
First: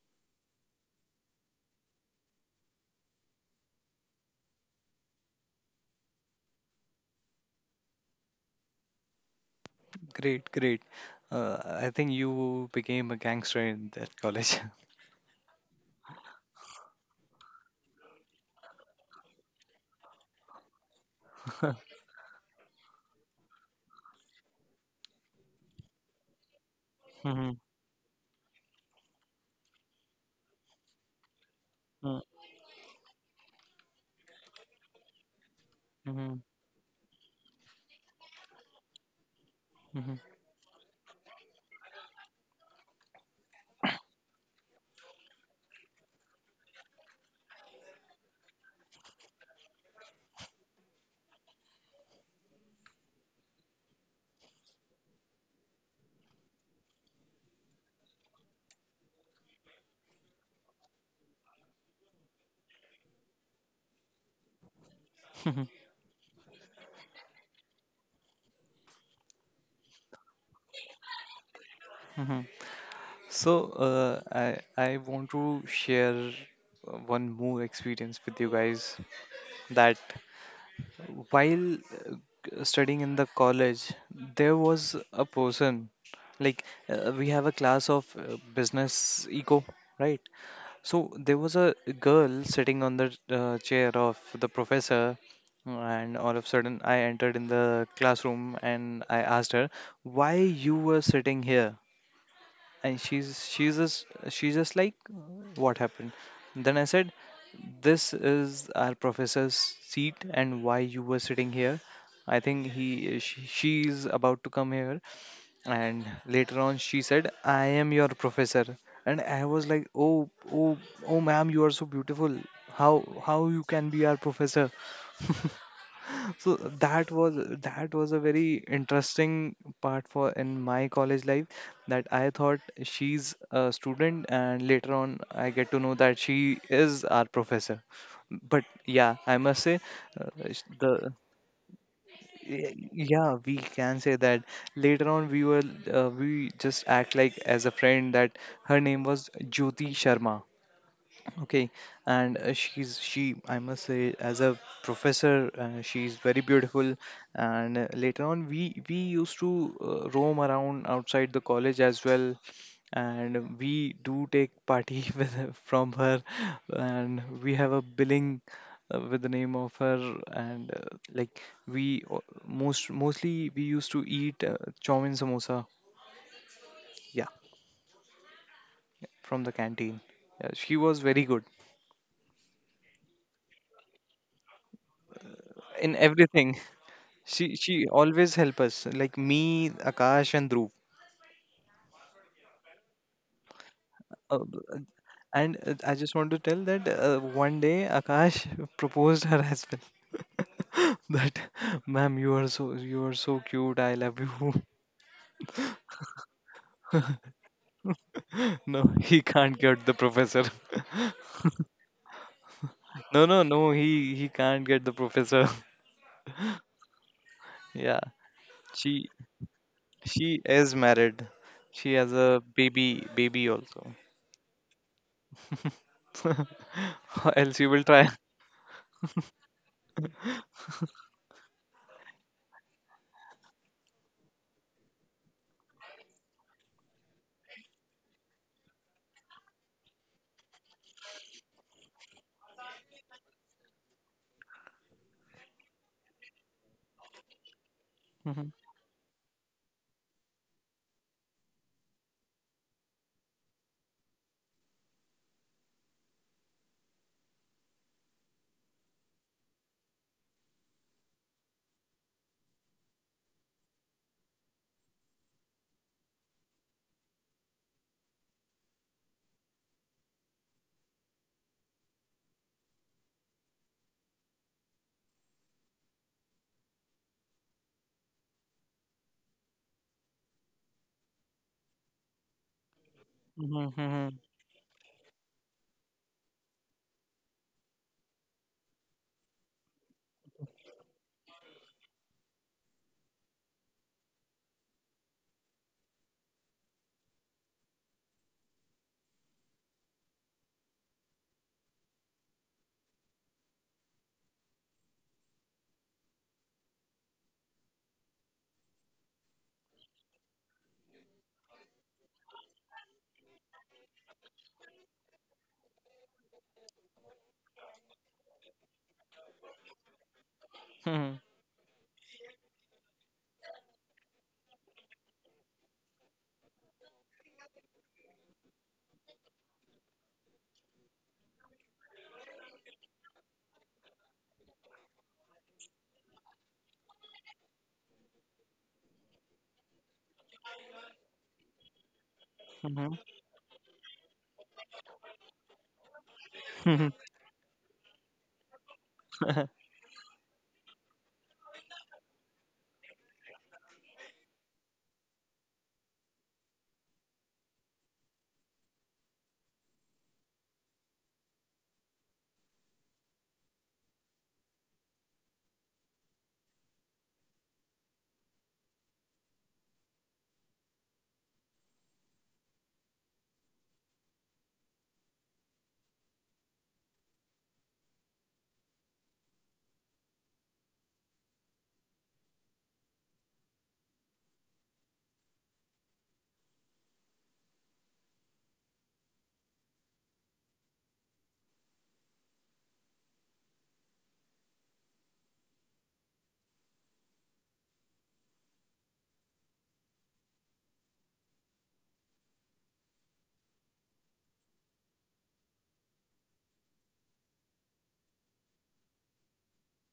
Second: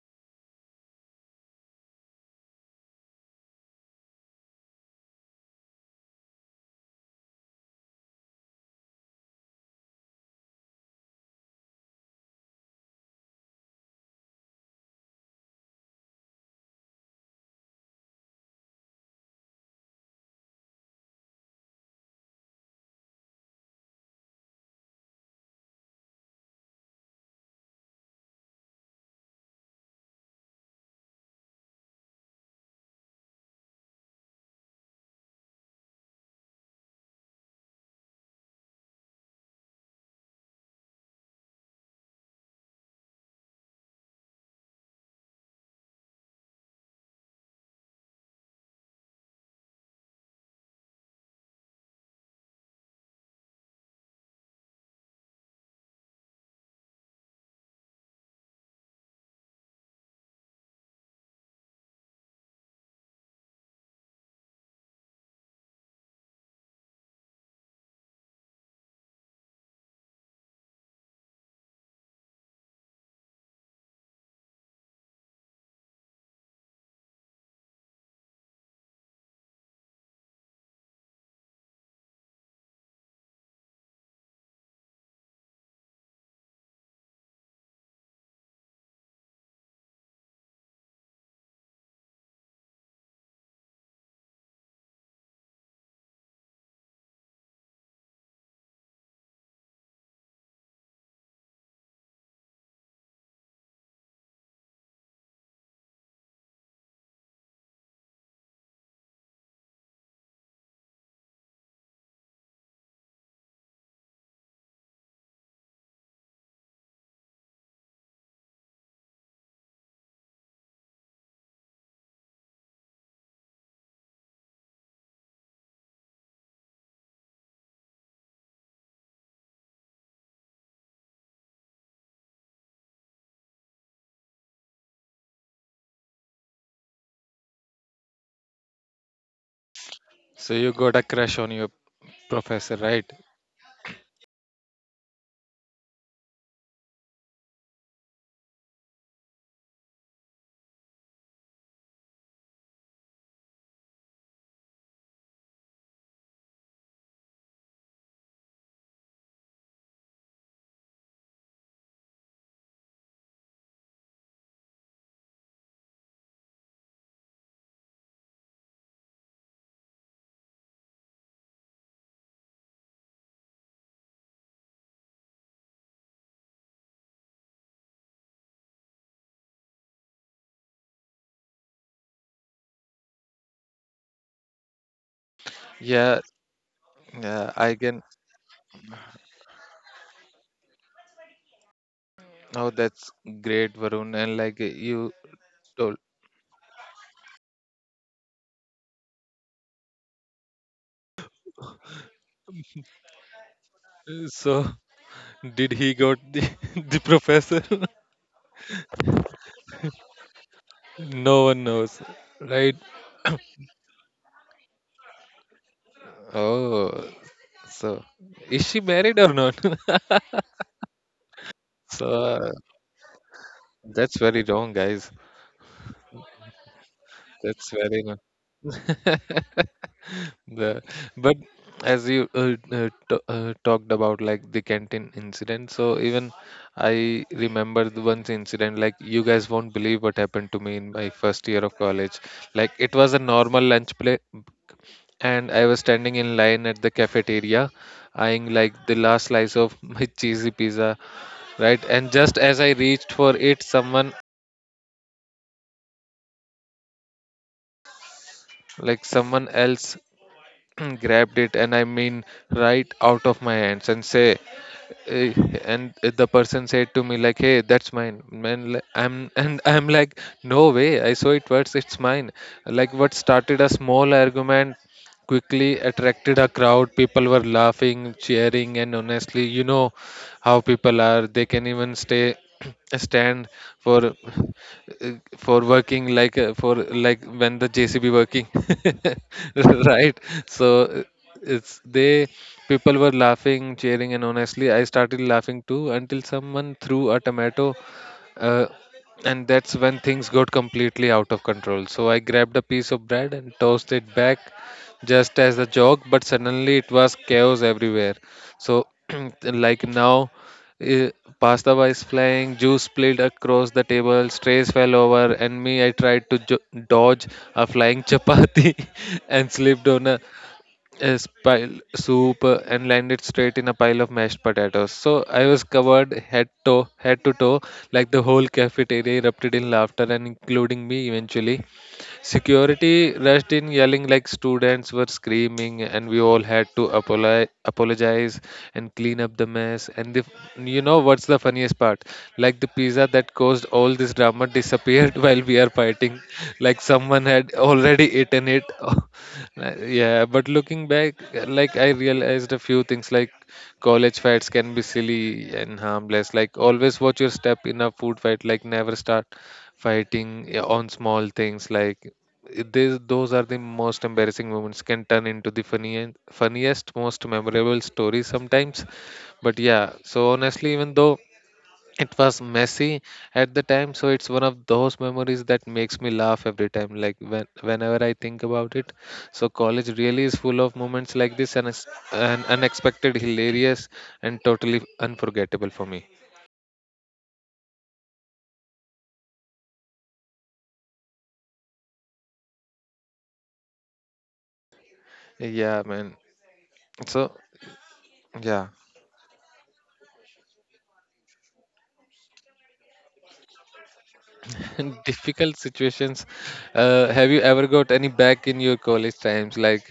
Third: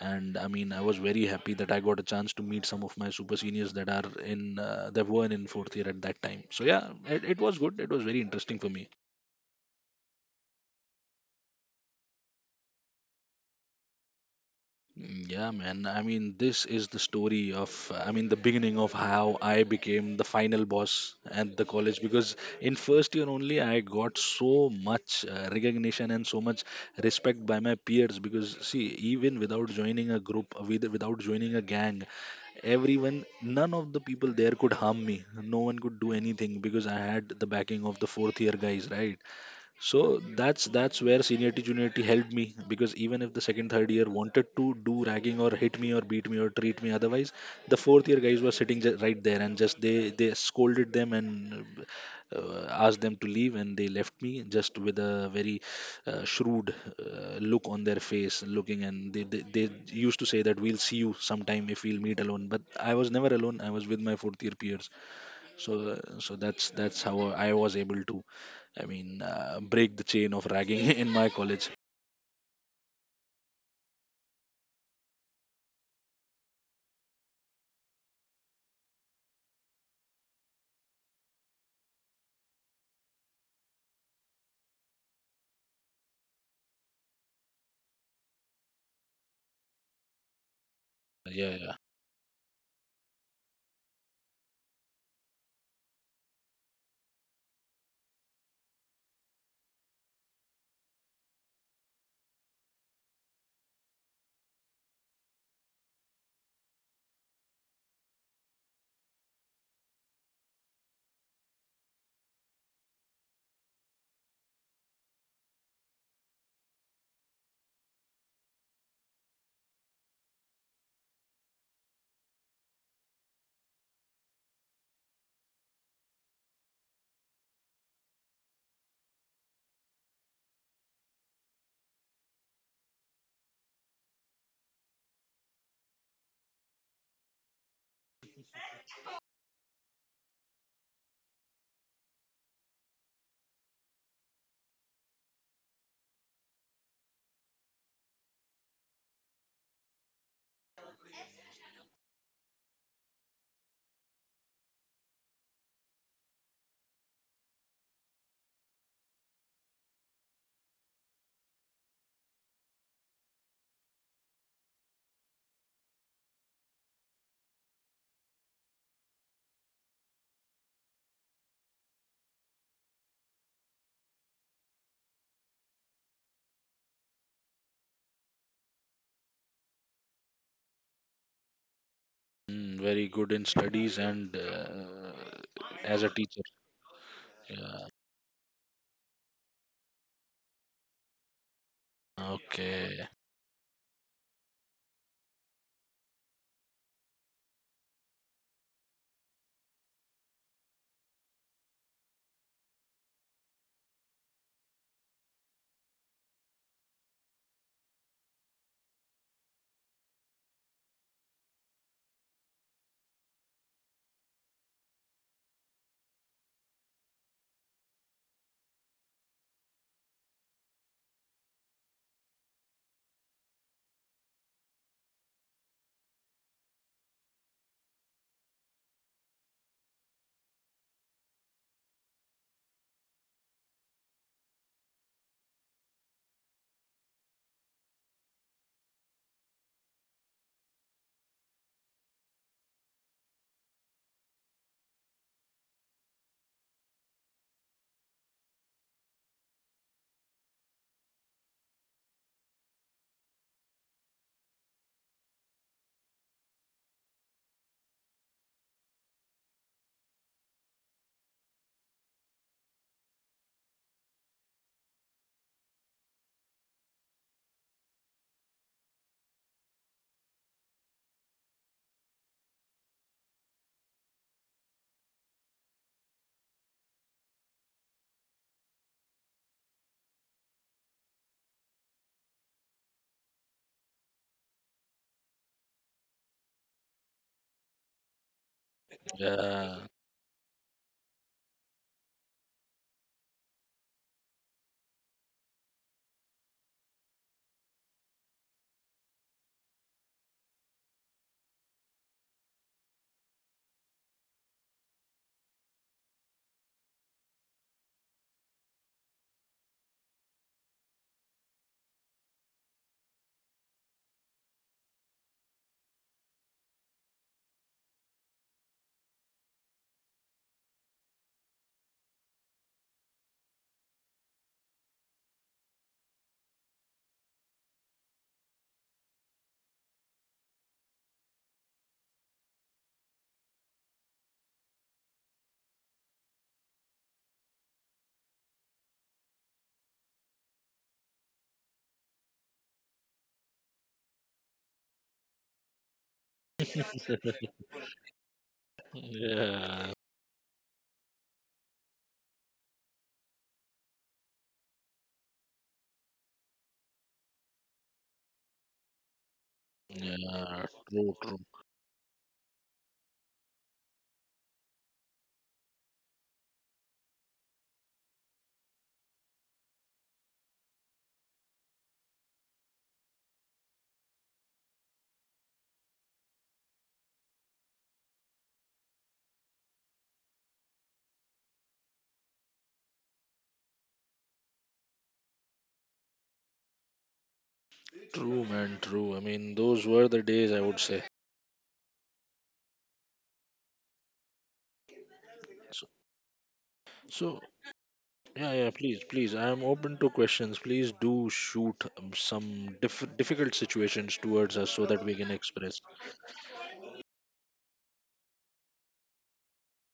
Speaker 2: And I mean, I was very happy that I got a chance to meet some of my super seniors that are in, uh, that were in fourth year at that time. So yeah, it, it was good. It was very interesting for me.
Speaker 3: Great, great. Uh, I think you became a gangster in that college.
Speaker 2: Mm, yeah, man. I mean, this is the story of, I mean, the beginning of how I became the final boss at the college
Speaker 3: <laughs>
Speaker 2: because in first year only I got so much uh, recognition and so much respect
Speaker 3: Mhm,
Speaker 2: by my peers because see, even without joining a group, with, without joining a gang,
Speaker 3: mhm,
Speaker 2: everyone, none of the people there could harm me. No one could do
Speaker 3: mhm,
Speaker 2: anything because I had the backing of the fourth year guys, right?
Speaker 3: mhm,
Speaker 2: So that's that's where seniority juniority helped me because even if the second third year wanted to do ragging or hit me or beat me or treat me otherwise, the fourth year guys were sitting ju- right there, and just they they scolded them and uh, asked them to leave, and they left me just with a very uh, shrewd uh, look on their face, looking, and they, they they used to say that we'll see you sometime if we'll meet alone, but I was never alone, I was with my fourth year peers.
Speaker 3: mhm,
Speaker 2: So so that's that's how I was able to, I mean, uh, break the chain of ragging <laughs> in my college.
Speaker 3: mhm. So, uh, I I want to share uh, one more experience with you guys, that while uh, studying in the college, there was a person, like uh, we have a class of uh, business eco, right? So there
Speaker 2: Yeah,
Speaker 3: was
Speaker 2: yeah.
Speaker 3: a girl sitting on the uh, chair of the professor, and all of a sudden I entered in the classroom and I asked her, "Why you were sitting here?" And she's she's just she's just like, what happened? Then I said, this is our professor's seat, and why you were sitting here? I think he she, she's about to come here. And later on she said, I am your professor. And I was like, oh, oh, oh, ma'am, you are so beautiful. how how you can be our professor? <laughs> so that was, that was a very interesting part for in my college life, that I thought she's a student and later on I get to know that she is our professor. But yeah, I must say, uh,
Speaker 1: So
Speaker 3: sh-
Speaker 1: you got a
Speaker 3: the
Speaker 1: crush on your
Speaker 3: Y-
Speaker 1: professor, right?
Speaker 3: Yeah, we can say that. Later on, we were uh, we just act like as a friend. That her name was Jyoti Sharma. Okay, and uh, she's she, I must say, as a professor uh, she's very beautiful. And uh, later on we we used to uh, roam around outside the college as well, and we do take party <laughs> with her, from her, and we have a billing uh, with the name of her. And uh, like we o- most mostly we used to eat uh, chow mein, samosa, yeah, from the canteen. Yeah, she was very good
Speaker 2: Mm, very good in studies and uh,
Speaker 3: in
Speaker 2: as a
Speaker 1: Yeah,
Speaker 2: teacher.
Speaker 3: everything.
Speaker 1: yeah,
Speaker 3: She
Speaker 1: I
Speaker 3: she
Speaker 2: Yeah.
Speaker 1: can.
Speaker 3: always help us, like me, Akash, and Dhruv.
Speaker 1: Oh,
Speaker 2: Okay.
Speaker 1: that's great, Varun, and
Speaker 3: Uh,
Speaker 1: like
Speaker 3: uh,
Speaker 1: you
Speaker 3: and uh, I
Speaker 1: told.
Speaker 3: just want to tell that uh, one day Akash <laughs> proposed her as well. <laughs> that, ma'am, you are so, you are so cute. I love you.
Speaker 1: So did he got the <laughs> the professor? <laughs>
Speaker 3: <laughs> no, he can't get the professor.
Speaker 1: No one knows, right?
Speaker 3: <laughs> no, no, no. He he can't get the professor.
Speaker 1: Oh,
Speaker 3: <laughs> yeah,
Speaker 1: so is she
Speaker 3: she
Speaker 1: married or not? <laughs>
Speaker 3: she is married. She
Speaker 1: So
Speaker 3: has a
Speaker 1: uh,
Speaker 3: baby baby also.
Speaker 1: that's very wrong, guys.
Speaker 3: <laughs> Else you
Speaker 1: that's
Speaker 3: will
Speaker 1: very
Speaker 3: try.
Speaker 1: The, but as you uh, uh, t uh, talked about like the canteen incident, so even I remember the once incident. Like you guys won't believe what happened to me in my first year of college. Like it was a normal lunch play, and I was standing in line at the cafeteria, eyeing
Speaker 3: <laughs>
Speaker 1: like the last slice of <laughs> my cheesy pizza, right? And just as I reached for it, someone, like someone else <clears throat> grabbed it, and I mean right out of my hands and say. eh, and the person said to me like, "Hey, that's mine, man." li- I'm, and I'm like, "No way, I saw it first, it's mine." Like what started a small argument quickly attracted a crowd. People were laughing, cheering, and honestly, you know how people are, they can even stay <clears throat> stand
Speaker 3: Mhm,
Speaker 1: for
Speaker 3: mhm,
Speaker 1: uh, for working, like uh, for like when the J C B working, <laughs>
Speaker 2: Yeah,
Speaker 1: right? So uh, it's they, people were laughing, cheering, and honestly I started laughing too, until someone threw a tomato, uh, and that's when things got completely out of control. So I grabbed a piece of bread and tossed it back just as a joke, but suddenly it was chaos everywhere. So, <clears throat> like now, eh, pasta was flying, juice spilled across the table, strays fell over, and me, I tried to jo- dodge a flying <laughs> chapati and slipped on a
Speaker 3: mhm,
Speaker 1: yes, pile soup uh, and landed straight in a pile of mashed potatoes. So I was covered head to head to toe, like the whole cafeteria erupted in laughter, and including me eventually. Security rushed in yelling, like students were screaming, and we all had to apoli- apologize and clean up the mess. And the, you know what's the funniest part? Like the
Speaker 3: mhm,
Speaker 1: pizza that caused all this drama disappeared <laughs> while we are fighting, like
Speaker 3: mhm,
Speaker 1: someone had already eaten it.
Speaker 3: mhm.
Speaker 1: <laughs>
Speaker 2: yeah,
Speaker 1: Yeah, but looking back, like I realized a few things, like college fights can be silly and harmless. Like always watch your step in a food fight, like never start fighting, yeah,
Speaker 2: yeah.
Speaker 1: on
Speaker 2: True,
Speaker 1: small
Speaker 2: true.
Speaker 1: things. Like it- These, those are the most embarrassing moments can turn into the funniest, funniest, most memorable stories sometimes. But yeah, so honestly, even though it was messy at the time, so it's one of those memories that makes me laugh every time, like when, whenever I think about it. So college really is full of moments like this, and it's- and unexpected, hilarious, and totally unforgettable for me.
Speaker 2: True, man. True. I mean, those were the days, I would say.
Speaker 1: Yeah,
Speaker 2: so,
Speaker 1: man. So
Speaker 2: so yeah, yeah,
Speaker 1: yeah.
Speaker 2: please, please, I am open to questions. Please do shoot, um, some diff- difficult situations towards us so that
Speaker 1: <laughs>
Speaker 2: we can
Speaker 1: Difficult
Speaker 2: express.
Speaker 1: situations, uh, have you ever got any back in your college times, like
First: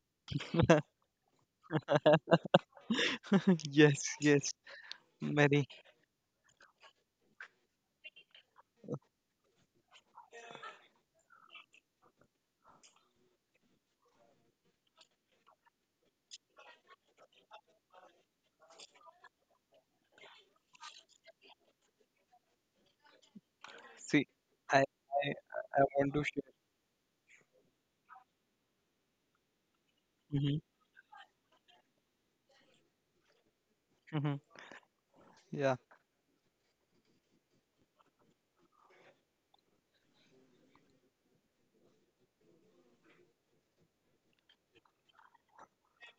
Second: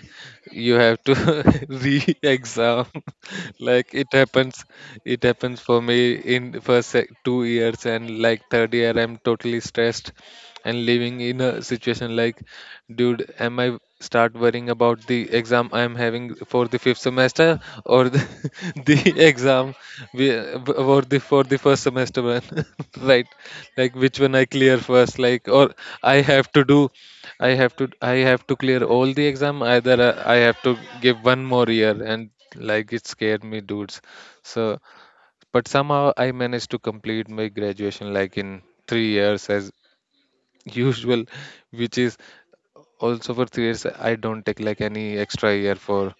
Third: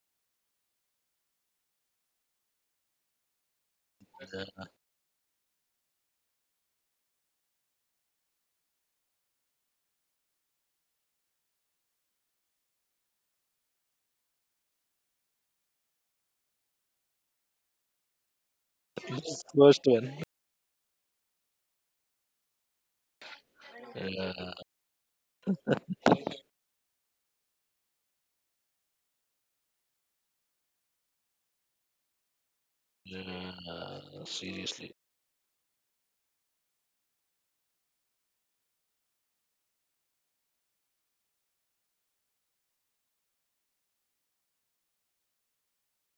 Speaker 1: you
Speaker 3: <laughs>
Speaker 1: have to <laughs> re-exam? <laughs>
Speaker 3: <laughs>
Speaker 1: Like
Speaker 3: Yes,
Speaker 1: it
Speaker 3: yes,
Speaker 1: happens.
Speaker 2: Yeah.
Speaker 1: It happens
Speaker 3: many.
Speaker 1: for me in first sec- two years, and like third year I'm totally stressed and living in a situation like, dude, am I start worrying about the exam I am having for the fifth semester, or the, <laughs> the
Speaker 2: That's
Speaker 1: exam
Speaker 2: worst one.
Speaker 1: we, or the for the first semester one? <laughs> Right? Like which
Speaker 3: See,
Speaker 1: one I
Speaker 2: Yeah,
Speaker 1: clear
Speaker 3: I,
Speaker 1: first,
Speaker 3: I,
Speaker 1: like? Or
Speaker 3: I want
Speaker 1: i
Speaker 3: to
Speaker 1: have
Speaker 3: share.
Speaker 1: to do i have to I have to clear all the exam, either uh, I
Speaker 3: hmm
Speaker 1: have to give one more year, and like it scared
Speaker 2: yeah,
Speaker 1: me, dudes.
Speaker 3: hmm
Speaker 1: So
Speaker 2: seriously.
Speaker 1: but
Speaker 3: Yeah,
Speaker 1: somehow I managed to complete my graduation like in three years as usual, which is also for three years. I don't take like any extra year for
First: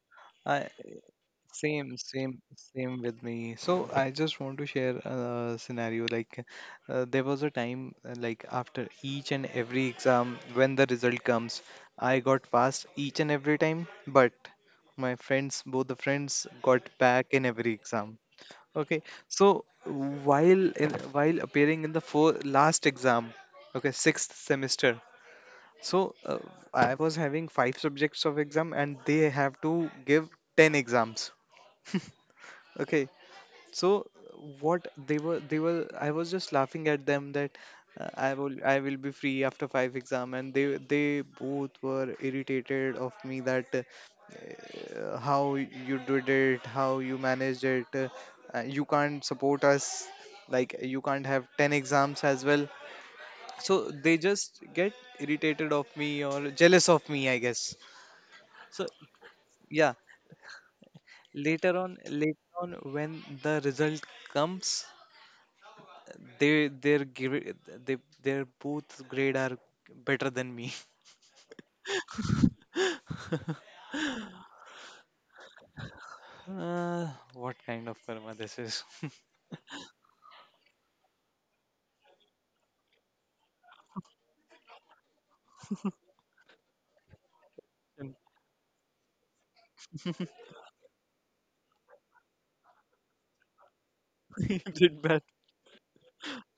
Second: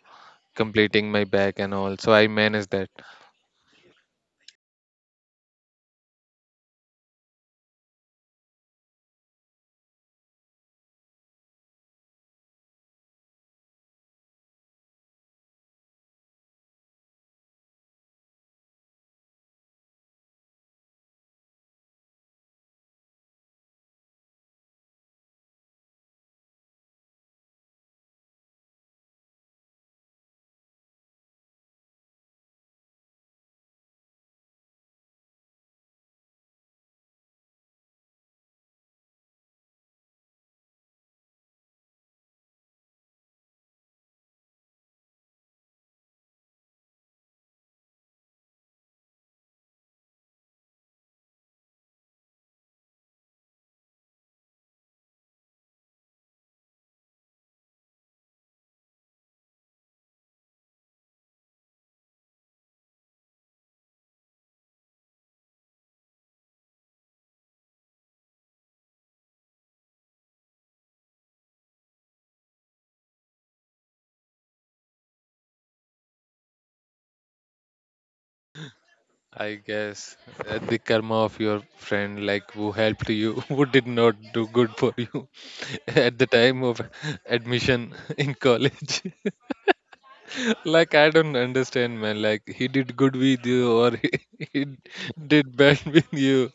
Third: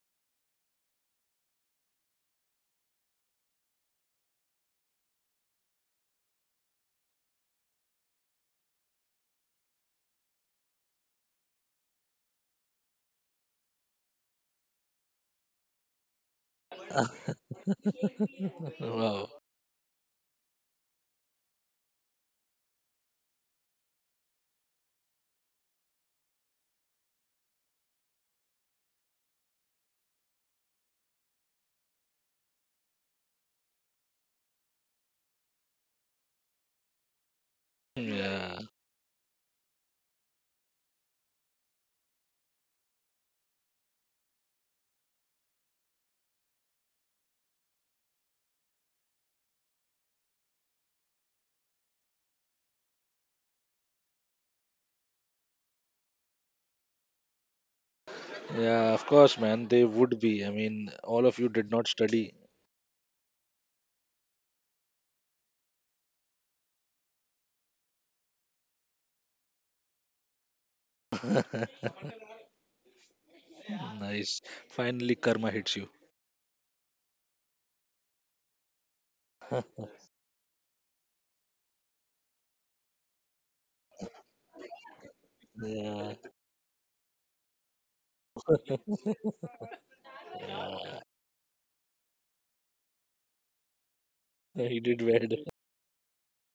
Speaker 3: I
Speaker 1: completing my back and all.
Speaker 3: same,
Speaker 1: So I
Speaker 3: same,
Speaker 1: manage that.
Speaker 3: same with me. So I just want to share a scenario. Like, uh, there was a time, uh, like after each and every exam, when the result comes, I got passed each and every time, but my friends, both the friends, got back in every exam. Okay,
Speaker 2: Wow.
Speaker 3: so while in, while appearing in the four, last exam, okay, sixth semester, so uh, I was having five subjects of exam, and they have to give ten exams. <laughs> Okay, so what they were they were I was just laughing at them that uh, I will
Speaker 2: Yeah,
Speaker 3: I will be free after five exam, and they they both were irritated of me that uh, uh, how you did it, how you managed it, uh, uh, you can't support us, like you can't have ten exams as well. So they just get irritated of me or jealous of me, I guess. So
Speaker 2: yeah, of course, man. They
Speaker 3: yeah,
Speaker 2: would be. I mean, all of you did
Speaker 3: later
Speaker 2: not
Speaker 3: on,
Speaker 2: study.
Speaker 3: later on when the result comes, they, their grade, they, their both grade are better than me.
Speaker 2: <laughs> Nice. Finally, karma hits you.
Speaker 3: uh, what kind of karma this is? <laughs>
Speaker 1: I guess uh, the karma of your friend, like who helped you, <laughs> who did not do good for you <laughs>
Speaker 2: Yeah,
Speaker 1: at the time of admission
Speaker 3: And
Speaker 1: <laughs> in college. <laughs> Like I don't understand, man. Like he did good with you or <laughs> he,
Speaker 3: <laughs> he
Speaker 1: he
Speaker 2: he
Speaker 3: did
Speaker 2: did
Speaker 3: bad.
Speaker 2: bad.
Speaker 1: did bad <laughs> with you.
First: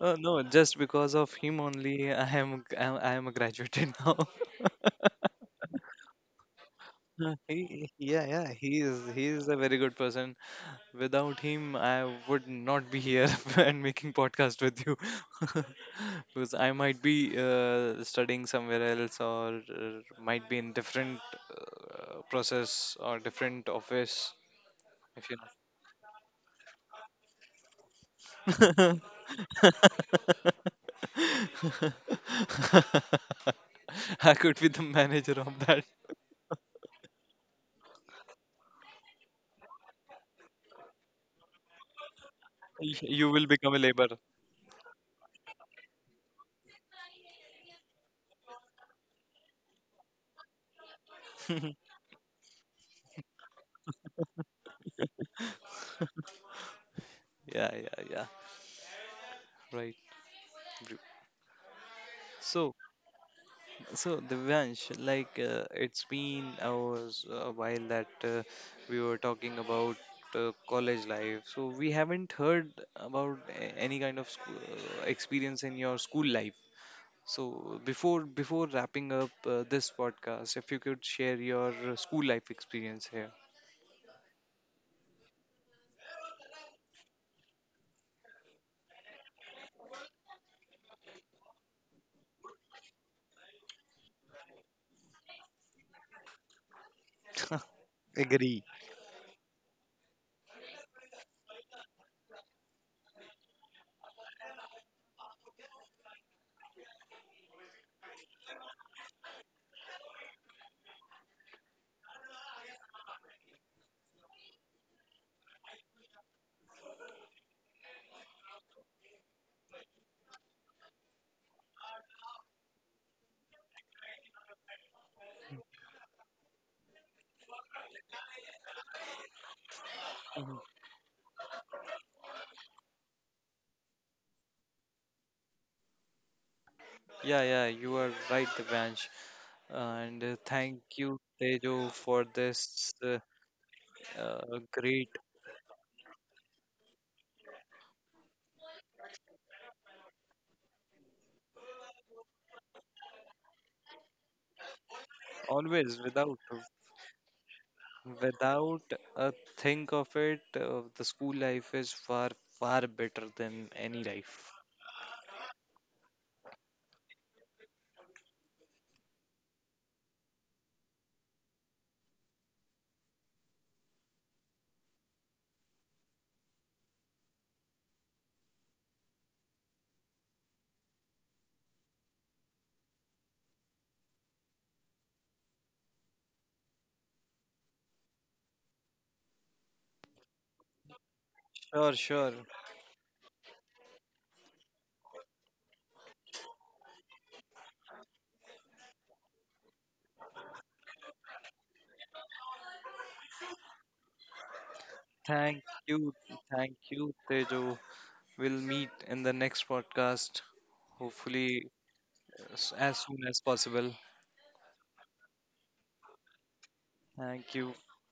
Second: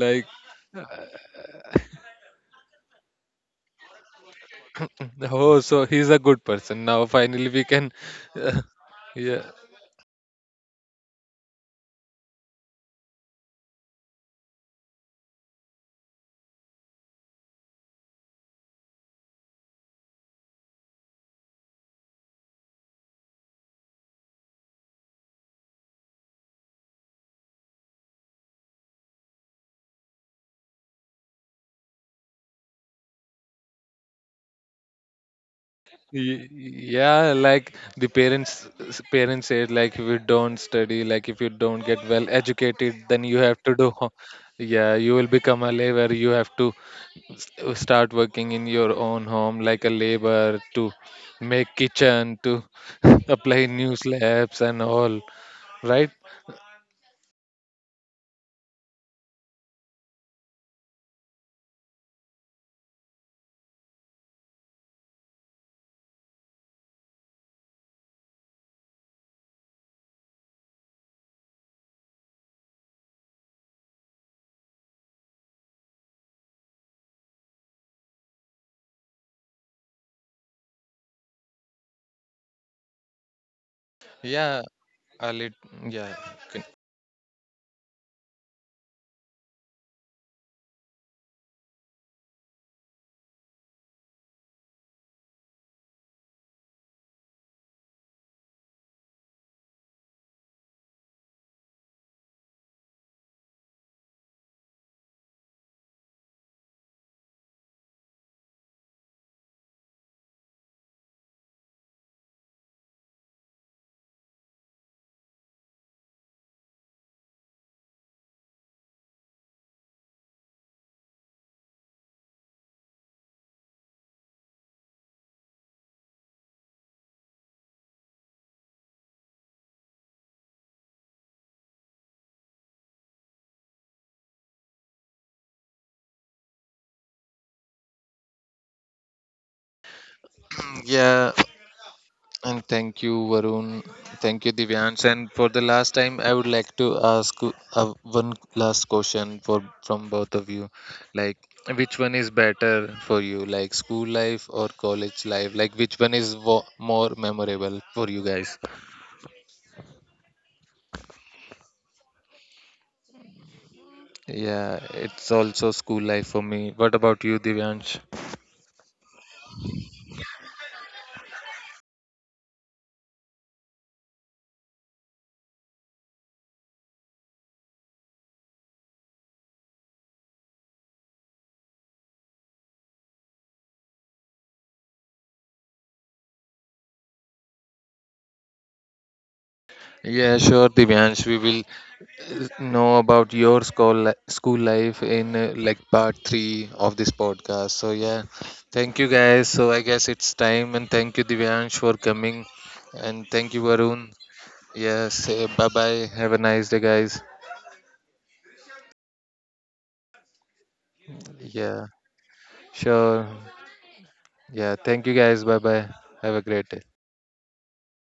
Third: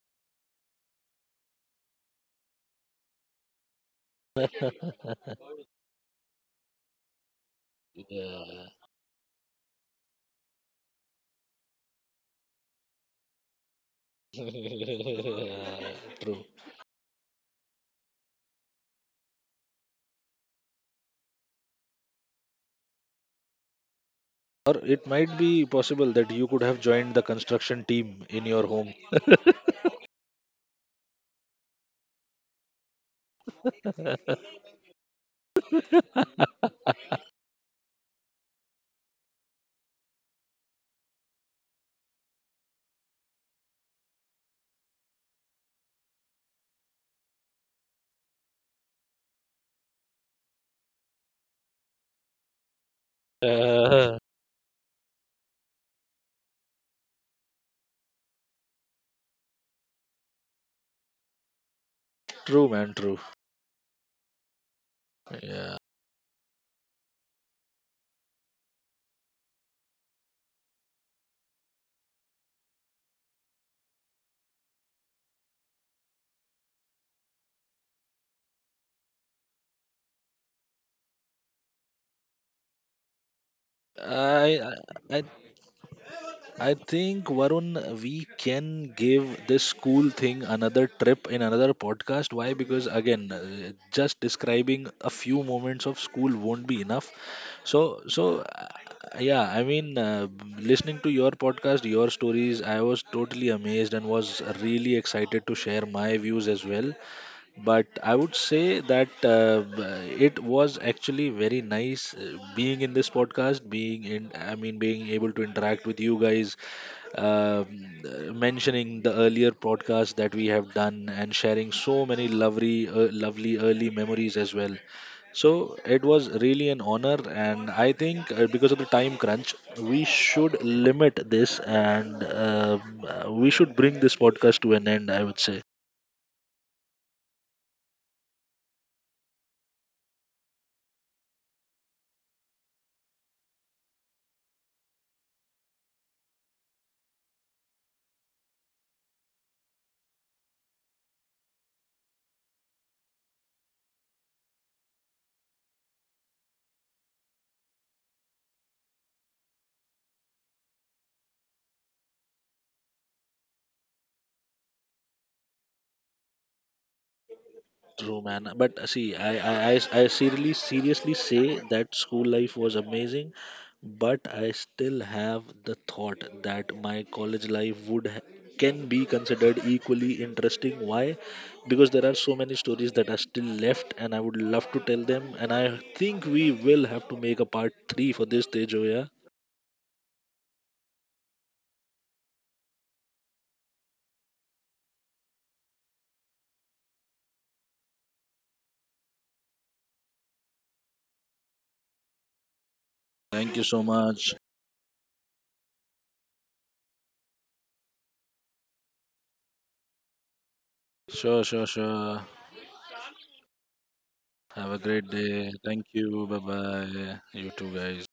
Speaker 3: uh, No, just because of him only I am, I am, I am a graduated now. <laughs>
Speaker 1: oh, so he's a good person now.
Speaker 3: Uh,
Speaker 1: Finally, we
Speaker 3: he,
Speaker 1: can.
Speaker 3: yeah, yeah, he is,
Speaker 1: <laughs>
Speaker 3: he
Speaker 1: Yeah.
Speaker 3: is a very good person. Without him, I would not be here <laughs> and making
Speaker 2: <laughs>
Speaker 3: podcast with you, <laughs>
Speaker 2: Yeah, true.
Speaker 3: because I might be uh, studying somewhere else, or uh, might be in different uh, process or different office.
Speaker 2: Or it
Speaker 3: If
Speaker 2: might
Speaker 3: you know.
Speaker 2: be possible that you could have joined the construction team in your home. <laughs>
Speaker 3: <laughs> I could be the manager of that.
Speaker 1: Y- yeah, like the parents parents said like, if you don't study, like if you don't get well
Speaker 3: <laughs>
Speaker 1: educated,
Speaker 3: Y-
Speaker 1: then
Speaker 3: You
Speaker 1: you
Speaker 3: will
Speaker 1: have
Speaker 3: become
Speaker 1: to
Speaker 3: a
Speaker 1: do
Speaker 3: labor.
Speaker 1: ho- yeah, you will become a laborer, you have to uh, start working in your own home like a laborer, to make kitchen, to <laughs> apply new
Speaker 2: Uh,
Speaker 1: slabs and all, right?
Speaker 3: Yeah, yeah, yeah. Right. Bru-
Speaker 2: True,
Speaker 3: So
Speaker 2: man. True.
Speaker 3: So, Divyansh, like uh,
Speaker 2: Yeah.
Speaker 3: it's been hours, a while, that uh, we were talking about uh, college life. So, we haven't heard about a- any kind of school experience in your school life. So, before before wrapping up uh, this podcast, if you could share your uh, school life experience here.
Speaker 2: I
Speaker 1: yeah
Speaker 2: I, I
Speaker 1: a lit- yeah you can-
Speaker 2: I think Varun, we can give this school thing another trip in another podcast. Why? Because again, uh, just describing a few moments of school won't be enough. So, so
Speaker 3: Agree.
Speaker 2: uh, yeah, I mean, uh, listening to your podcast, your stories, I was totally amazed and was really excited to share my views as well. But I would say that uh, b- it was actually very nice uh, being in this podcast, being in I mean, being able to interact with you guys, um, uh, mentioning the earlier podcast that we have done and sharing so many lovely uh, lovely early memories as well. So it was really an honor, and I think uh, because of the time crunch, we should limit this, and um, uh, we should bring this podcast to an end, I would say.
Speaker 3: Yeah, yeah, you are right, Divyansh. And uh, thank
Speaker 1: <clears throat>
Speaker 3: you,
Speaker 1: Yeah,
Speaker 3: Tejo, for
Speaker 1: and
Speaker 3: this
Speaker 1: thank you,
Speaker 3: uh,
Speaker 1: Varun. Thank you,
Speaker 3: uh,
Speaker 1: Divyansh.
Speaker 3: great,
Speaker 1: And for the last time, I would like to ask you uh, one last question for from both of you. Like, which one is better for you, like school life or college life? Like, which
Speaker 3: always
Speaker 1: one is
Speaker 3: without
Speaker 1: wo- more memorable for you guys?
Speaker 3: without a think of it, uh, the school life is far, far better than any life.
Speaker 1: Yeah, it's also school life for me. What about you, Divyansh?
Speaker 2: True, man. But uh, see, I, I, I, I seriously, seriously say that school life was amazing, but I still have the thought that my college life would ha- can be considered equally interesting. Why? Because there are so many stories that are still left, and I would love to tell them. And I think we will have to make a part three for this, Tejo. Yeah.
Speaker 1: Yeah, sure, Divyansh. We will
Speaker 3: Sure, sure.
Speaker 1: know about your school li- school life in uh, like part three of this podcast. So yeah, thank you guys. So I guess it's time. And thank you, Divyansh, for coming, and thank
Speaker 2: Thank you
Speaker 1: you,
Speaker 2: so
Speaker 1: Varun.
Speaker 2: much.
Speaker 1: Yes.
Speaker 3: Thank
Speaker 1: Bye bye,
Speaker 3: you.
Speaker 1: have a nice
Speaker 3: Thank
Speaker 1: day,
Speaker 3: you,
Speaker 1: guys.
Speaker 3: Tejo. We'll meet in the next podcast,
Speaker 2: Sure, sure,
Speaker 3: hopefully,
Speaker 1: Yeah,
Speaker 2: sure.
Speaker 3: s- as soon
Speaker 1: sure.
Speaker 3: as possible.
Speaker 2: Have
Speaker 1: Yeah,
Speaker 2: a great
Speaker 1: thank you guys,
Speaker 2: day.
Speaker 1: bye
Speaker 2: Thank
Speaker 1: bye,
Speaker 2: you.
Speaker 1: have
Speaker 2: Bye
Speaker 1: a great day.
Speaker 2: bye. You
Speaker 3: Thank
Speaker 2: too,
Speaker 3: you.
Speaker 2: guys.